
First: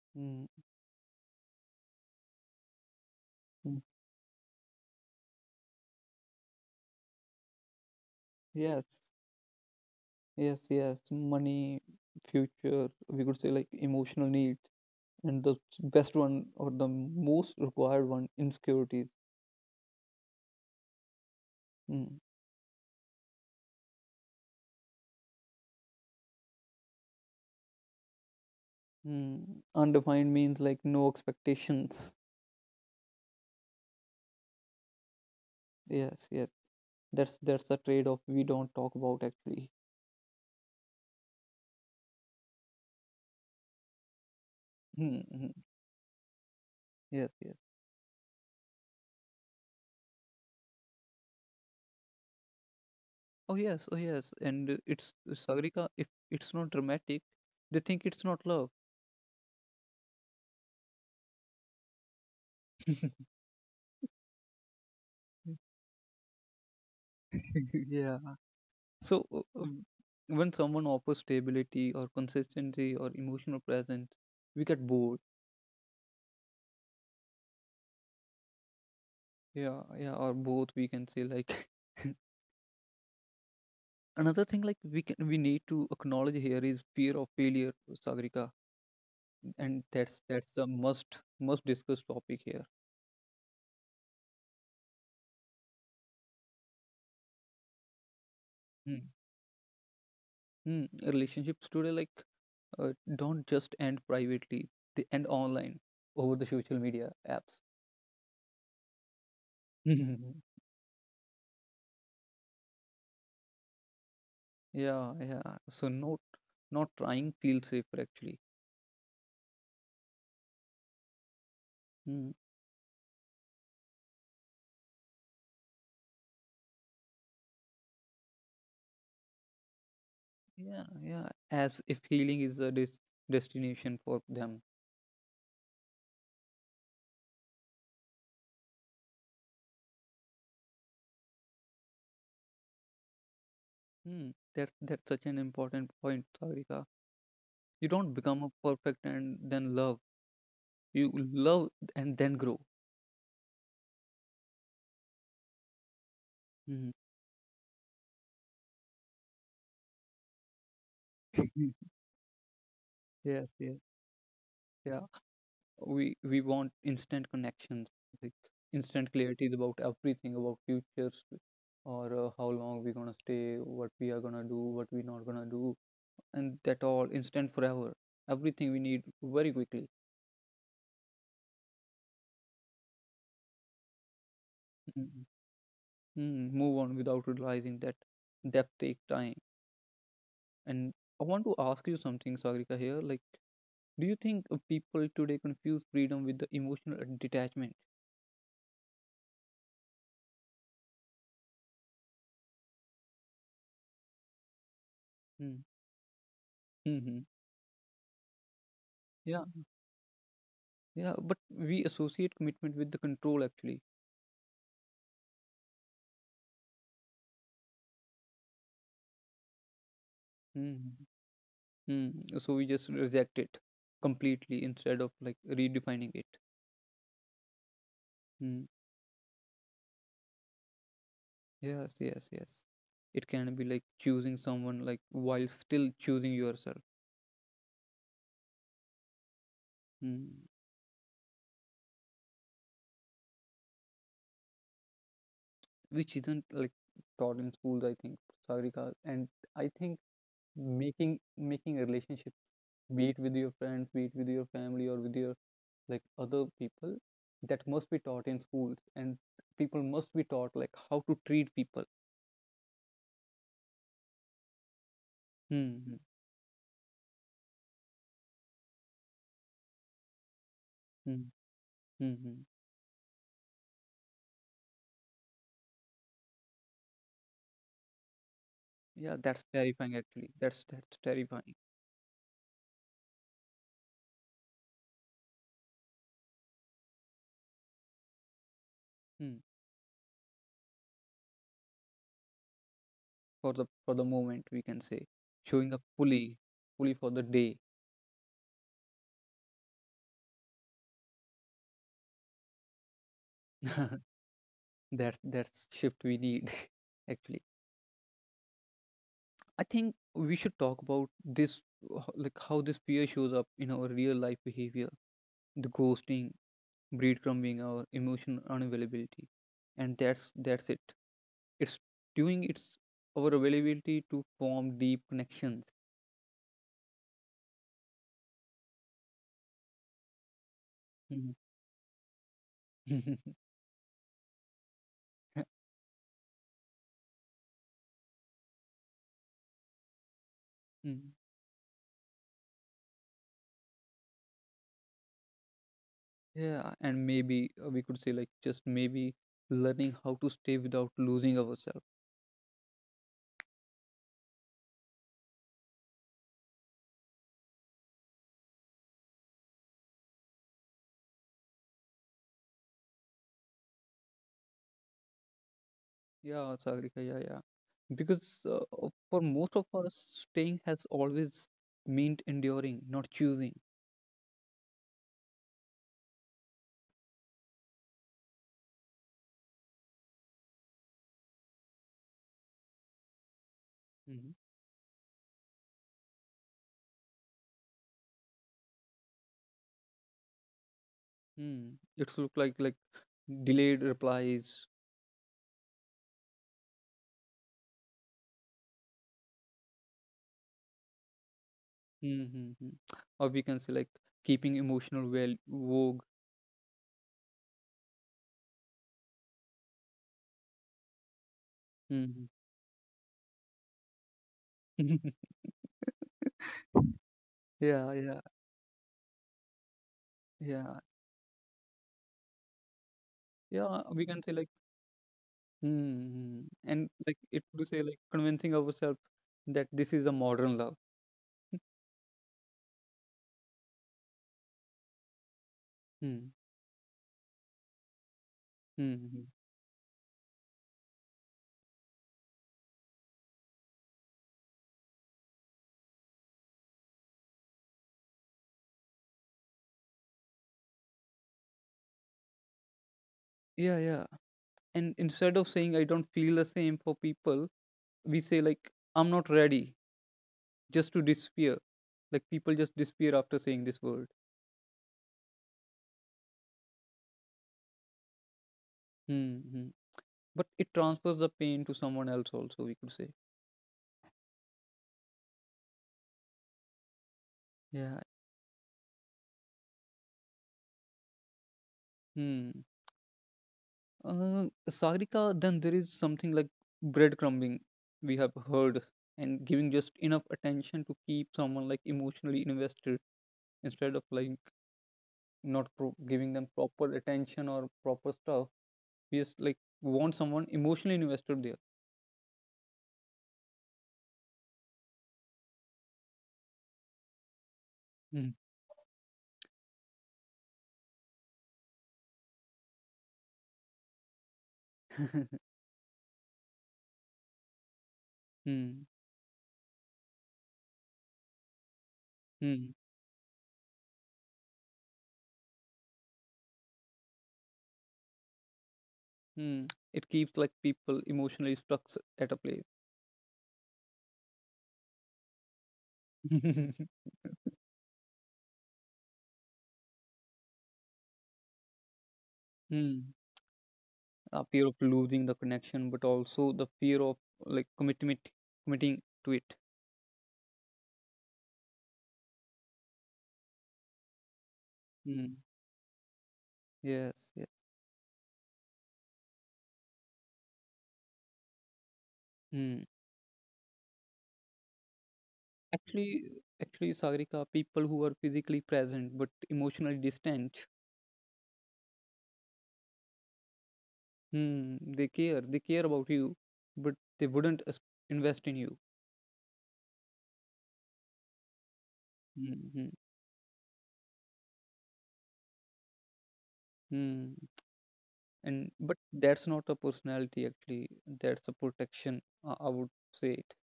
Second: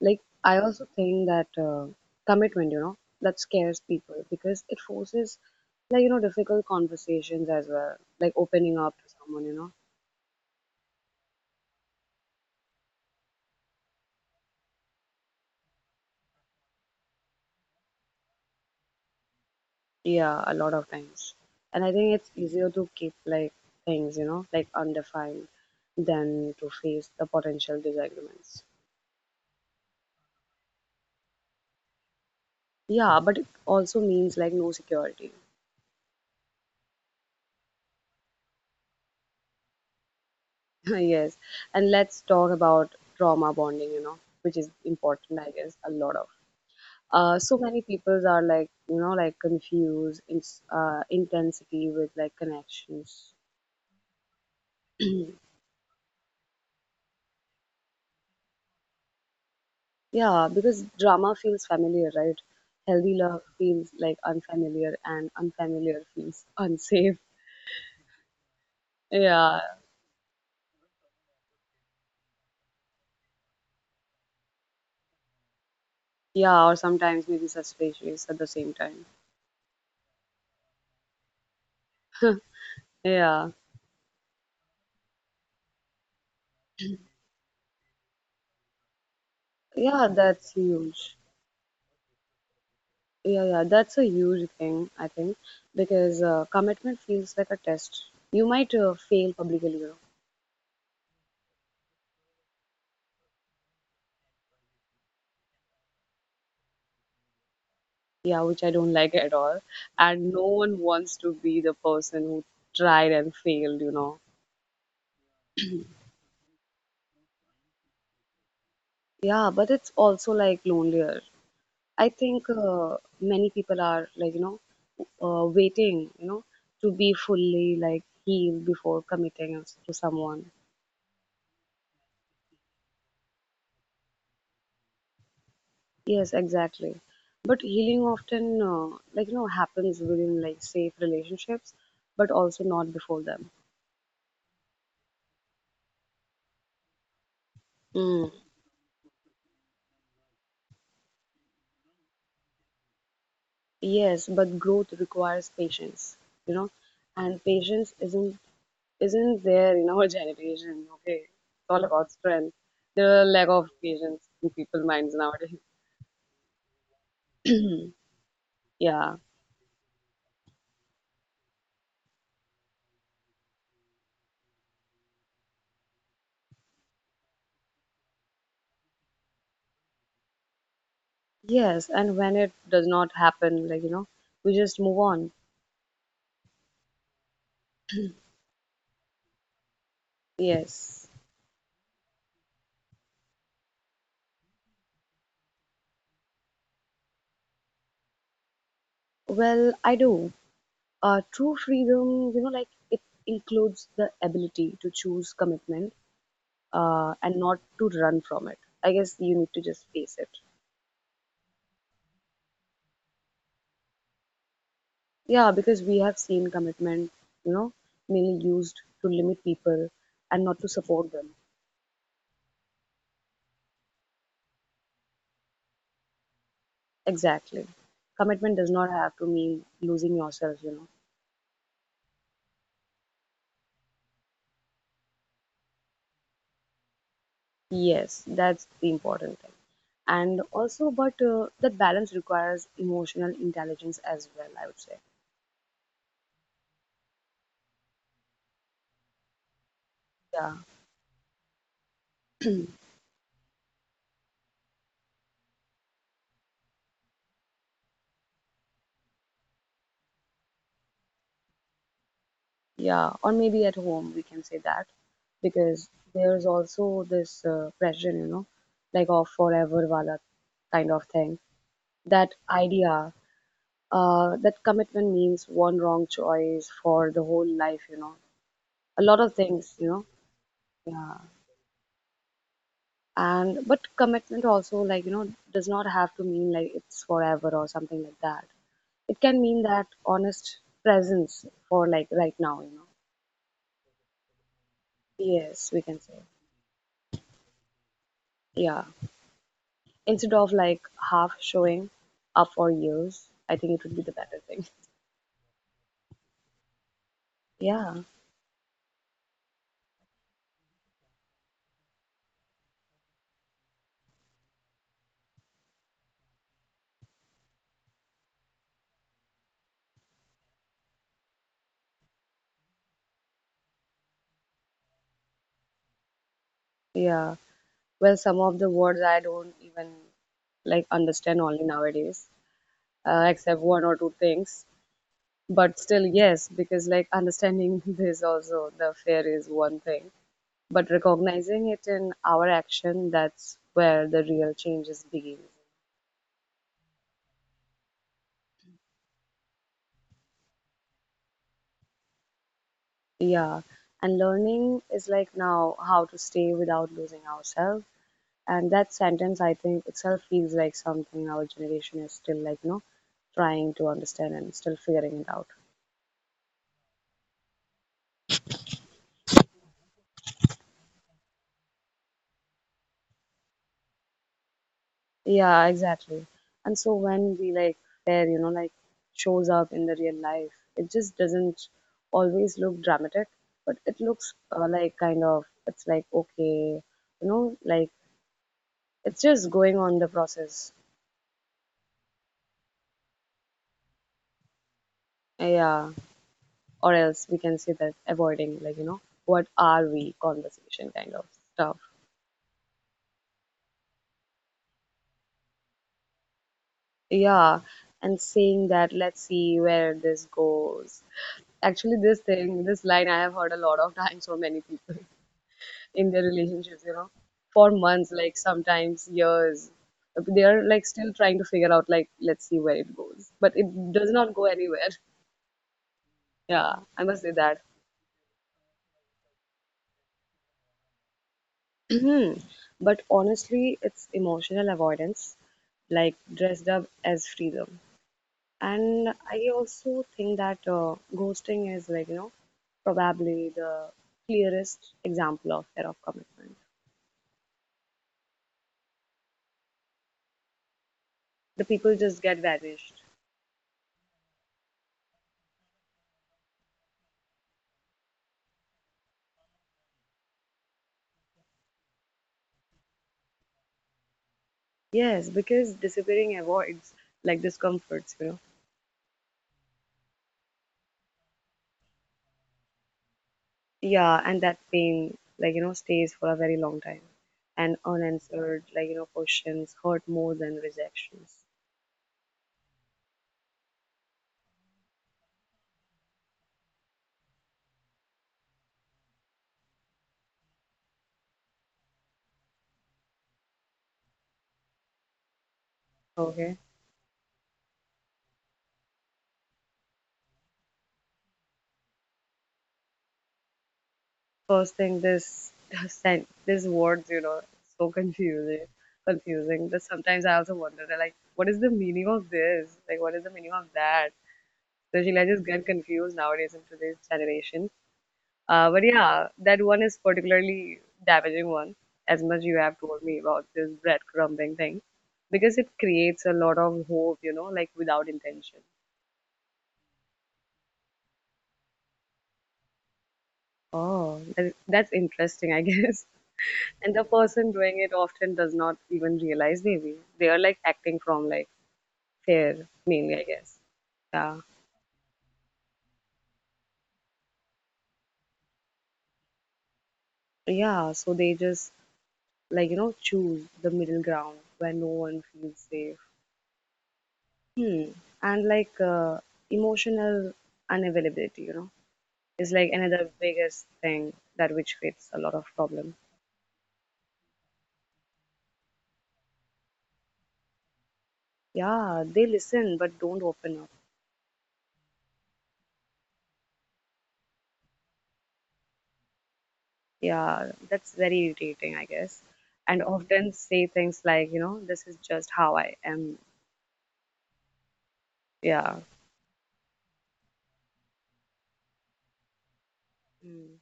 Speaker 2: Like
Speaker 1: Mm.
Speaker 2: I also think that uh, commitment, you know, that scares
Speaker 1: Mm.
Speaker 2: people because it forces like, you know, difficult conversations as well, like opening
Speaker 1: yes
Speaker 2: up to someone, you know.
Speaker 1: yes yes money, future, we could say like emotional needs and the best one or the most required one, insecurities.
Speaker 2: Yeah, a lot of times. And I think
Speaker 1: Mm.
Speaker 2: it's easier to keep like things, you know, like undefined than to face the potential disagreements.
Speaker 1: Mm. Undefined means like no expectations.
Speaker 2: Yeah, but it also means like no security. <laughs>
Speaker 1: Yes yes that's that's a trade-off we don't talk about actually.
Speaker 2: Yes. And let's talk about trauma bonding, you know, which is
Speaker 1: Mm.
Speaker 2: important, I
Speaker 1: Mm.
Speaker 2: guess, a lot of.
Speaker 1: yes
Speaker 2: Uh,
Speaker 1: yes
Speaker 2: so many peoples are like, you know, like confused in uh, intensity with like connections.
Speaker 1: oh yes oh yes and uh, it's Sagrika, if it's not dramatic, they think it's not love.
Speaker 2: Yeah, because drama feels familiar, right? Healthy
Speaker 1: <laughs>
Speaker 2: love feels like unfamiliar, and unfamiliar feels <laughs> unsafe.
Speaker 1: Yeah, so uh,
Speaker 2: Yeah,
Speaker 1: uh, when someone offers stability or consistency or emotional presence, we get bored.
Speaker 2: yeah, or sometimes maybe suspicious at the same time.
Speaker 1: Yeah, yeah, or both, we can say. Like
Speaker 2: Yeah,
Speaker 1: another thing like we can we need to acknowledge here is fear of failure, Sagrika. And
Speaker 2: yeah,
Speaker 1: that's
Speaker 2: that's
Speaker 1: that's a
Speaker 2: huge.
Speaker 1: must must discuss topic here.
Speaker 2: Yeah, yeah, that's a huge thing, I think, because uh, commitment feels like a test. You might uh,
Speaker 1: Hmm.
Speaker 2: fail publicly, you know.
Speaker 1: Mm. Relationships today like uh, don't just end privately, they end online, over the social media apps.
Speaker 2: Yeah, which I don't <laughs> like at all.
Speaker 1: <laughs>
Speaker 2: And
Speaker 1: Hmm.
Speaker 2: no one wants to be the person who tried and failed, you know.
Speaker 1: Yeah, yeah, so not not trying feels safer actually.
Speaker 2: Yeah, but it's also like lonelier. I
Speaker 1: Hmm.
Speaker 2: think uh, many people are like, you know, uh, waiting, you know, to be fully like healed before committing us to someone.
Speaker 1: Yeah, yeah, as if healing is a des- destination for them.
Speaker 2: Yes, exactly. But healing often, uh, like, you know, happens within like safe relationships, but also not before them.
Speaker 1: Hmm. that's that's such an important point, Sagrika. You don't
Speaker 2: Mm.
Speaker 1: become a perfect and then love. You love and then grow.
Speaker 2: Yes, but growth requires patience, you know,
Speaker 1: Mhm.
Speaker 2: and patience isn't isn't there in our <laughs> generation. Okay, it's all about strength. There are
Speaker 1: Yes,
Speaker 2: lack of
Speaker 1: yes,
Speaker 2: patience in people's
Speaker 1: yeah.
Speaker 2: minds nowadays.
Speaker 1: We we want instant connections, like instant
Speaker 2: Yeah.
Speaker 1: clarities about everything, about futures, or uh, how long we're gonna stay, what we are gonna do, what we're not gonna do, and that all instant forever. Everything we need very quickly.
Speaker 2: Yes, and when it does not happen, like, you know, we just move
Speaker 1: Mm.
Speaker 2: on.
Speaker 1: Mm, move on without realizing that depth take time. And
Speaker 2: Yes.
Speaker 1: I want to ask you something, Sagrika, here. Like, do you think uh, people today confuse freedom with the emotional detachment?
Speaker 2: Well, I do. Uh, true freedom, you know, like it includes the ability to choose
Speaker 1: Hmm.
Speaker 2: commitment, uh,
Speaker 1: Hmm.
Speaker 2: and not to run from it. I guess you
Speaker 1: Yeah,
Speaker 2: need to just face it.
Speaker 1: yeah, but we associate commitment with the control actually.
Speaker 2: Yeah, because we have seen commitment, you know, mainly used to limit people and not to
Speaker 1: Hmm.
Speaker 2: support them.
Speaker 1: Hmm. So we just reject it completely instead of like redefining it.
Speaker 2: Exactly. Commitment
Speaker 1: Hmm.
Speaker 2: does not have to mean losing yourself, you know.
Speaker 1: Yes, yes, yes. It can be like choosing someone like while still choosing yourself.
Speaker 2: Yes, that's the important thing. And
Speaker 1: Hmm.
Speaker 2: also but uh, that balance requires emotional intelligence as well, I would say.
Speaker 1: Which isn't like taught in schools, I think, Sagrika. And I think
Speaker 2: Yeah,
Speaker 1: making making a relationship, be it with your friends, be it with your family, or with your like other people, that must be taught in schools, and people must be taught like how to treat people.
Speaker 2: yeah, or maybe at home we can say that, because
Speaker 1: Hmm.
Speaker 2: there's also this uh, pressure, you know, like of forever wala kind of
Speaker 1: Hmm.
Speaker 2: thing,
Speaker 1: Hmm.
Speaker 2: that
Speaker 1: Hmm.
Speaker 2: idea uh, that commitment means one wrong choice for the whole life, you know. A
Speaker 1: Yeah,
Speaker 2: lot of
Speaker 1: that's
Speaker 2: things, you
Speaker 1: terrifying
Speaker 2: know.
Speaker 1: actually, that's that's
Speaker 2: Yeah.
Speaker 1: terrifying.
Speaker 2: And but commitment also, like, you know, does not have to mean like it's forever or something like that. It
Speaker 1: Hmm.
Speaker 2: can mean that honest presence for like right now, you know.
Speaker 1: for the for the moment, we can say
Speaker 2: Yes,
Speaker 1: showing up
Speaker 2: we can say.
Speaker 1: fully, fully for the day.
Speaker 2: Yeah. Instead of like half showing up for years, I think it would be the
Speaker 1: <laughs>
Speaker 2: better thing.
Speaker 1: that's that's shift we need. <laughs> Actually,
Speaker 2: Yeah.
Speaker 1: I think we should talk about this, uh, like how this fear shows up in our real life behavior, the ghosting, breadcrumbing, or emotional unavailability. And that's that's it. It's doing it's our availability to form deep connections.
Speaker 2: Yeah. Well, some of the words I don't even like
Speaker 1: Mhm.
Speaker 2: understand only nowadays, uh,
Speaker 1: <laughs>
Speaker 2: except one or two things. But still, yes, because like understanding <laughs> this also, the fear is one thing. But
Speaker 1: Mm.
Speaker 2: recognizing it in our action, that's where the real changes begin.
Speaker 1: Yeah, and maybe uh, we could say like just maybe learning how to stay without losing ourselves.
Speaker 2: Yeah, and learning is like now how to stay without losing ourselves. And that sentence, I think, itself feels like something our generation is still like, you know, trying to understand and still figuring it out.
Speaker 1: Yeah, Sagrika, yeah, yeah. Because uh, uh, for most of us, staying has always meant enduring, not choosing.
Speaker 2: Yeah, exactly. And so when we like there, you know, like shows up in the real life, it just doesn't always look dramatic, but it
Speaker 1: Mm-hmm.
Speaker 2: looks uh, like kind of, it's like, okay, you know, like it's just going on the process.
Speaker 1: Mm. It's look like like delayed replies.
Speaker 2: Yeah. Or else we can say that avoiding, like, you know, what are we conversation kind of stuff.
Speaker 1: Mm-hmm. Or we can say like keeping emotional well vogue.
Speaker 2: Yeah. And saying that let's see where this goes. Actually this
Speaker 1: Hmm.
Speaker 2: thing, this line I have heard a lot of times from many people
Speaker 1: <laughs>
Speaker 2: <laughs> in their relationships, you know, for
Speaker 1: Yeah,
Speaker 2: months,
Speaker 1: yeah,
Speaker 2: like sometimes years. They're
Speaker 1: yeah,
Speaker 2: like still trying to figure out like let's see where it goes, but it
Speaker 1: yeah. We
Speaker 2: does
Speaker 1: can say
Speaker 2: not go
Speaker 1: like,
Speaker 2: anywhere.
Speaker 1: hmm, hmm,
Speaker 2: <laughs> Yeah,
Speaker 1: and
Speaker 2: I
Speaker 1: like
Speaker 2: must say
Speaker 1: it
Speaker 2: that.
Speaker 1: to say like convincing ourselves that this is a modern love.
Speaker 2: Hmm. But honestly, it's emotional avoidance, like dressed up as freedom. And
Speaker 1: Mm-hmm.
Speaker 2: I also think that uh, ghosting is like, you know, probably the clearest example of error of commitment. The people just get vanished.
Speaker 1: Yeah, yeah. And instead of saying I don't feel the same for people, we say like I'm not ready just to disappear. Like people just disappear after saying this word.
Speaker 2: Yes, because disappearing avoids like discomforts, you know.
Speaker 1: Mm-hmm. But it transfers the pain to someone else also, we could say.
Speaker 2: Yeah, and that pain, like, you know, stays for a very long time. And
Speaker 1: Yeah.
Speaker 2: unanswered, like, you know, questions hurt more than rejections.
Speaker 1: Hmm. Uh, Sagrika, then there is something like breadcrumbing we have heard, and giving just enough attention to keep someone like emotionally invested instead of like not pro- giving them
Speaker 2: Okay.
Speaker 1: proper attention or proper stuff. We just like want someone emotionally invested there.
Speaker 2: First thing, this <laughs> sen- this words, you know, so
Speaker 1: Mm.
Speaker 2: confusing, confusing that sometimes I also wonder, they're like, what is the meaning of this? Like, what is the meaning of that? So she I just
Speaker 1: <laughs>
Speaker 2: get confused nowadays in today's generation. Uh,
Speaker 1: Hmm.
Speaker 2: but yeah, that one is particularly damaging one, as much you
Speaker 1: Hmm.
Speaker 2: have told me about this breadcrumbing thing, because it creates a lot of hope, you know, like without intention.
Speaker 1: Mm. It keeps like people emotionally stuck s- at a place.
Speaker 2: Oh, that, that's interesting, I guess. <laughs>
Speaker 1: <laughs>
Speaker 2: And the person doing it often does not even realize maybe. They are like acting from like fear,
Speaker 1: Hmm.
Speaker 2: mainly, I guess.
Speaker 1: A
Speaker 2: Yeah.
Speaker 1: fear of losing the connection, but also the fear of like commitment, committing to it.
Speaker 2: Yeah, so they just like, you know, choose the middle ground where no one
Speaker 1: Hmm.
Speaker 2: feels safe.
Speaker 1: Yes, yes.
Speaker 2: Hmm. And like uh, emotional unavailability, you know, is like
Speaker 1: Mm.
Speaker 2: another biggest thing that which creates a lot of problem.
Speaker 1: Actually, actually, Sagrika, people who are physically present but emotionally distant,
Speaker 2: Yeah, they listen but don't open up.
Speaker 1: mm, they care. They care about you, but they wouldn't as- invest in you.
Speaker 2: Yeah, that's very irritating, I guess.
Speaker 1: Mm-hmm.
Speaker 2: And often say things like, you know, this is just how I am.
Speaker 1: Mm. And
Speaker 2: Yeah.
Speaker 1: but that's not a personality, actually. That's a protection, I, I would say it.
Speaker 2: Mm.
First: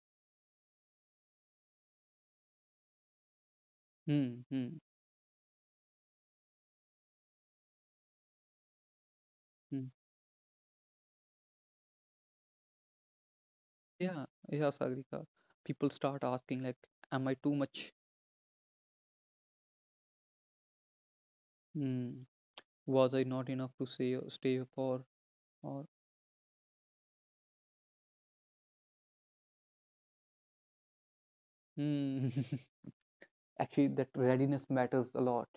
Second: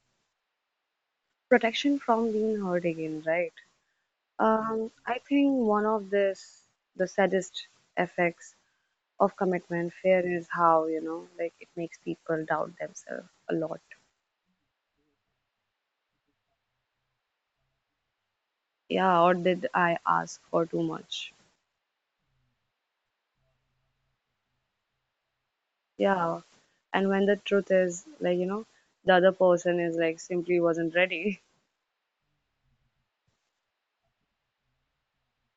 Speaker 2: Protection from being hurt again, right?
Speaker 1: Mm,
Speaker 2: Mm.
Speaker 1: mm,
Speaker 2: Um, I think one of this the saddest effects of
Speaker 1: mm.
Speaker 2: commitment fear is how, you know, like it makes people doubt themselves a lot.
Speaker 1: Yeah, yeah, Sagrika. People start asking like, "Am I too much?
Speaker 2: Yeah, or did I ask for too much?
Speaker 1: Mm. Was I not enough to say stay for?" Or
Speaker 2: Yeah. And when the truth is like, you know, the other person is like simply wasn't ready. <laughs>
Speaker 1: mm. <laughs> Actually, that readiness matters a lot.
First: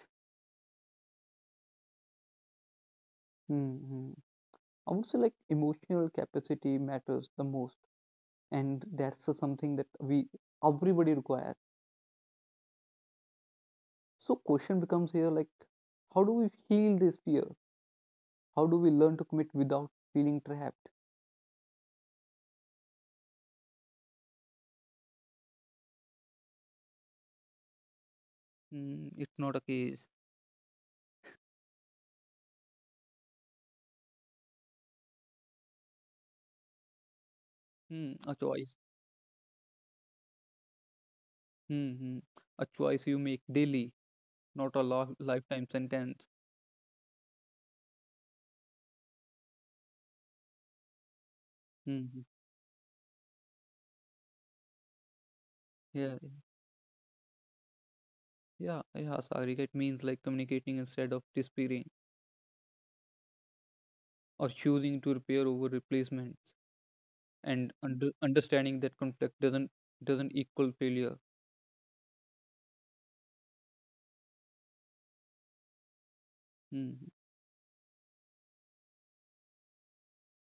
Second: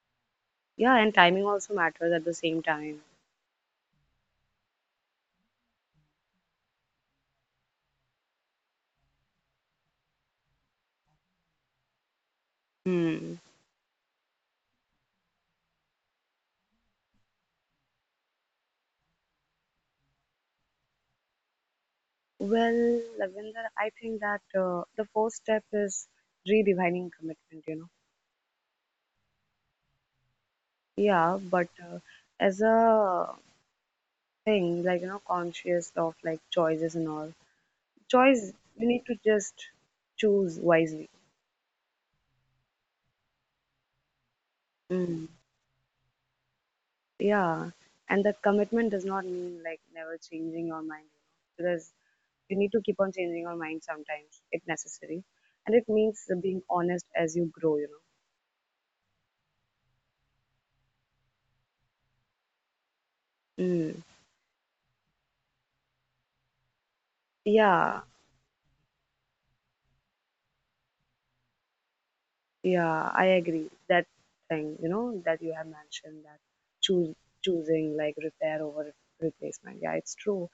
Speaker 2: Yeah, and timing also matters at the same time.
Speaker 1: Hmm. I would say like emotional capacity matters the most, and that's uh, something that we everybody requires.
Speaker 2: Hmm.
Speaker 1: So question becomes here like, how do we heal this fear? How do we learn to commit without feeling trapped?
Speaker 2: Well, Lavender, I think that uh, the first step is redefining commitment, you know.
Speaker 1: Mm, it's not a case.
Speaker 2: Yeah, but uh, as a thing, like, you know, conscious of like choices and all.
Speaker 1: Mm, a
Speaker 2: Choice,
Speaker 1: choice.
Speaker 2: we need to just choose wisely.
Speaker 1: Mm-hmm. A choice you make daily, not a lo-
Speaker 2: Mm.
Speaker 1: lifetime sentence.
Speaker 2: Yeah, and that commitment does not mean like never changing your mind, you know, because
Speaker 1: Mm-hmm.
Speaker 2: you need to keep on changing your mind sometimes if necessary. And it
Speaker 1: Yeah,
Speaker 2: means being honest as you grow, you
Speaker 1: yeah, yeah, sorry. It means like communicating instead of disappearing,
Speaker 2: know. Mm.
Speaker 1: or choosing to repair over replacements, and
Speaker 2: Yeah.
Speaker 1: under, understanding that conflict doesn't doesn't equal failure.
Speaker 2: Yeah, I agree. That thing, you know, that you have mentioned that
Speaker 1: Mm,
Speaker 2: choose choosing like repair over re- replacement. Yeah, it's true.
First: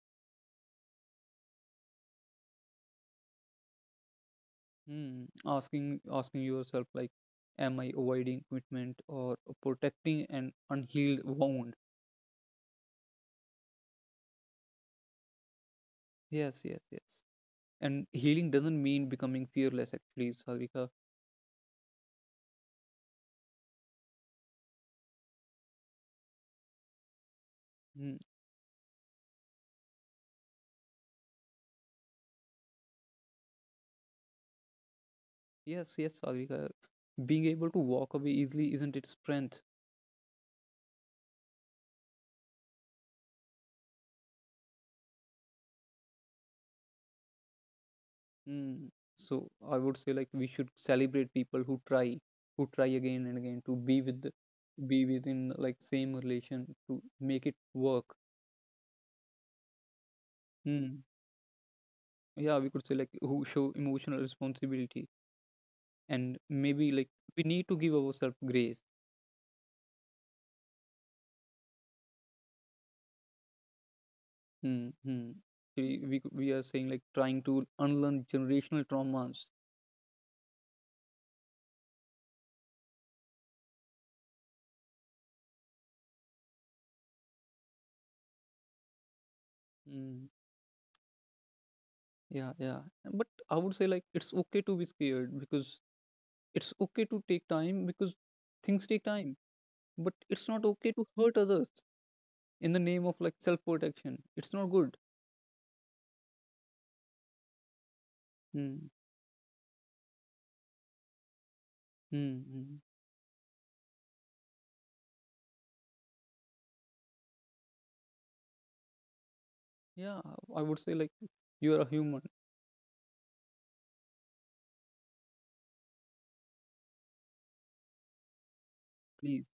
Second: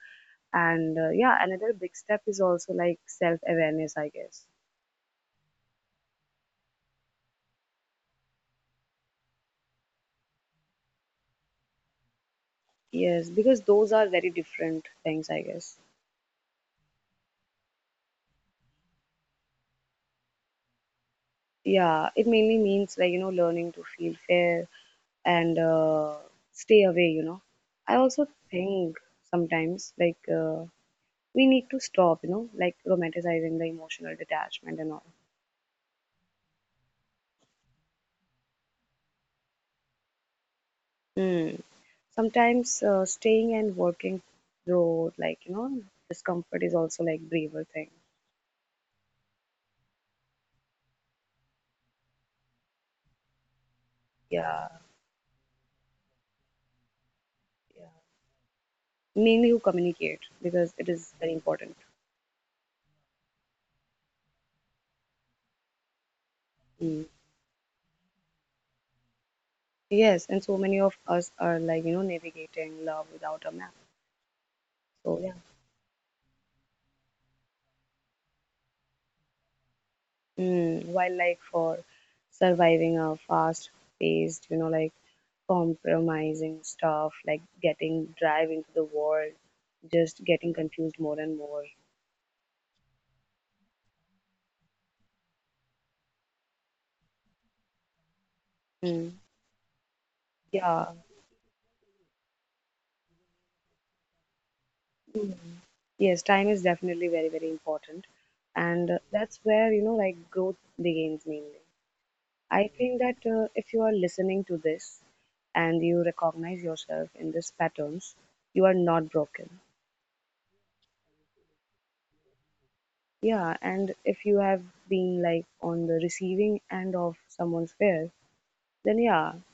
Speaker 2: And uh, yeah, another big step is also like self-awareness, I guess.
Speaker 1: mm. asking asking yourself like, am I avoiding commitment or protecting an unhealed wound?
Speaker 2: Yes, because those are very different things, I guess.
Speaker 1: Yes, yes, yes. And healing doesn't mean becoming fearless actually, Sagrika.
Speaker 2: Yeah, it mainly means like, you know, learning to feel fair and uh, stay away, you know. I
Speaker 1: Mm.
Speaker 2: also think sometimes like uh, we need to stop, you know, like romanticizing the emotional detachment and all.
Speaker 1: Yes, yes, Sagrika, being able to walk away easily isn't its strength.
Speaker 2: Hmm. Sometimes uh, staying and working through, like, you know, discomfort is also like braver thing.
Speaker 1: Mm. So I would say like we should celebrate people who try, who try again and again to be with, the-
Speaker 2: Yeah,
Speaker 1: be within like same relation to make it
Speaker 2: yeah.
Speaker 1: work.
Speaker 2: Mainly you communicate because it
Speaker 1: Mm.
Speaker 2: is very important.
Speaker 1: Yeah, we could say like who show emotional responsibility, and maybe
Speaker 2: Mm.
Speaker 1: like we need to give ourselves grace.
Speaker 2: Yes, and so many of us are like, you know, navigating love without a map.
Speaker 1: Mm.
Speaker 2: So
Speaker 1: Hmm.
Speaker 2: yeah.
Speaker 1: We, we could- we are saying like trying to unlearn generational traumas.
Speaker 2: Mm. While like for surviving a fast-paced, you know, like compromising stuff, like getting drive into the world, just
Speaker 1: Mm.
Speaker 2: getting confused more and more.
Speaker 1: Yeah, yeah. But I would say like it's okay to be scared, because it's okay to take time, because things take
Speaker 2: Mm.
Speaker 1: time. But it's not
Speaker 2: Yeah.
Speaker 1: okay to hurt others in the name of like self-protection. It's not good.
Speaker 2: Mm. Yes, time is definitely very, very important. And
Speaker 1: Hmm.
Speaker 2: uh, that's where, you know, like growth begins mainly.
Speaker 1: Hmm.
Speaker 2: I
Speaker 1: Hmm.
Speaker 2: think that uh, if you are listening to this and you recognize yourself in these patterns, you are not broken.
Speaker 1: Yeah, I would say like you are a human.
Speaker 2: Yeah, and if you have been like on the receiving end of someone's fear, then yeah,
Speaker 1: Please,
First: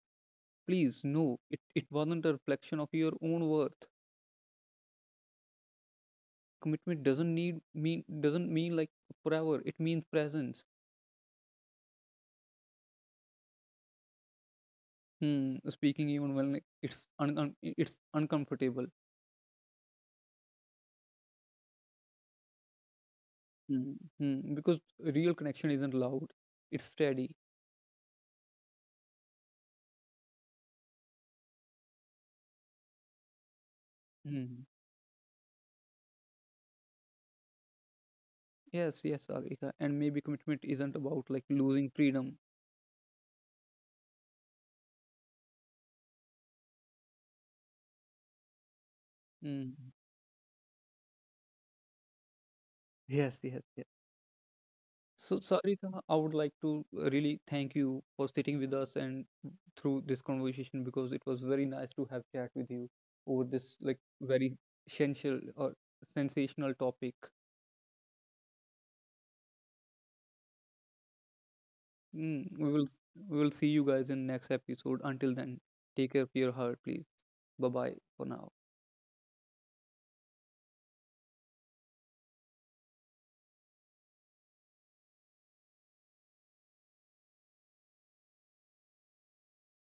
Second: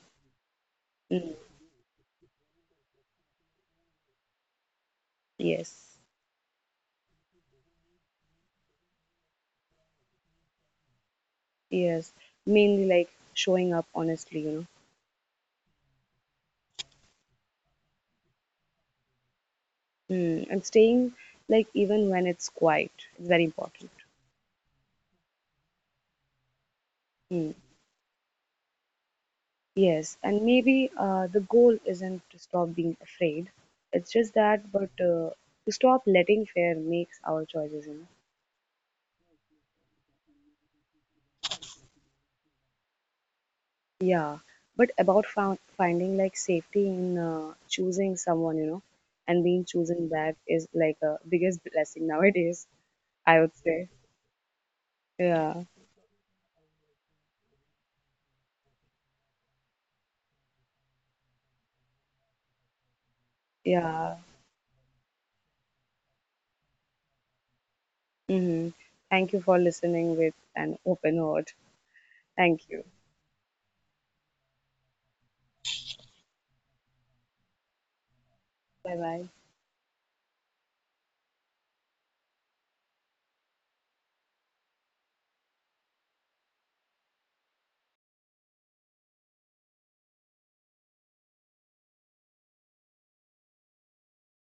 Speaker 1: please,
Speaker 2: mm,
Speaker 1: no. It it wasn't a reflection of your own worth.
Speaker 2: yes,
Speaker 1: Commitment doesn't need mean doesn't mean like forever. It means presence.
Speaker 2: yes, mainly like showing up honestly, you know,
Speaker 1: Hmm. Speaking even when like, it's un, un it's uncomfortable.
Speaker 2: mm, and staying like even when it's quiet, it's very important.
Speaker 1: Hmm. Hmm. Because real connection isn't loud. It's steady.
Speaker 2: Mm. Yes, and maybe uh, the goal isn't to stop being afraid. It's just
Speaker 1: Hmm.
Speaker 2: that, but uh, to stop letting fear makes our choices, you know.
Speaker 1: Yes, yes, Agrika. And maybe commitment isn't about like losing freedom.
Speaker 2: Yeah, but about found, finding like safety in uh, choosing someone, you know, and being
Speaker 1: Mm.
Speaker 2: chosen back is like a biggest blessing nowadays,
Speaker 1: Yes,
Speaker 2: I would
Speaker 1: yes,
Speaker 2: say.
Speaker 1: yes. So,
Speaker 2: Yeah,
Speaker 1: Sarika, I would like to really thank you for sitting with us and through this conversation, because it was very nice to have chat with you over this like
Speaker 2: yeah.
Speaker 1: very essential or sensational topic.
Speaker 2: Hmm. Thank you for listening with an open heart.
Speaker 1: Mm.
Speaker 2: Thank
Speaker 1: We
Speaker 2: you.
Speaker 1: will s- we will see you guys in next episode. Until then, take care of your heart, please. Bye bye for now.
Speaker 2: Bye bye.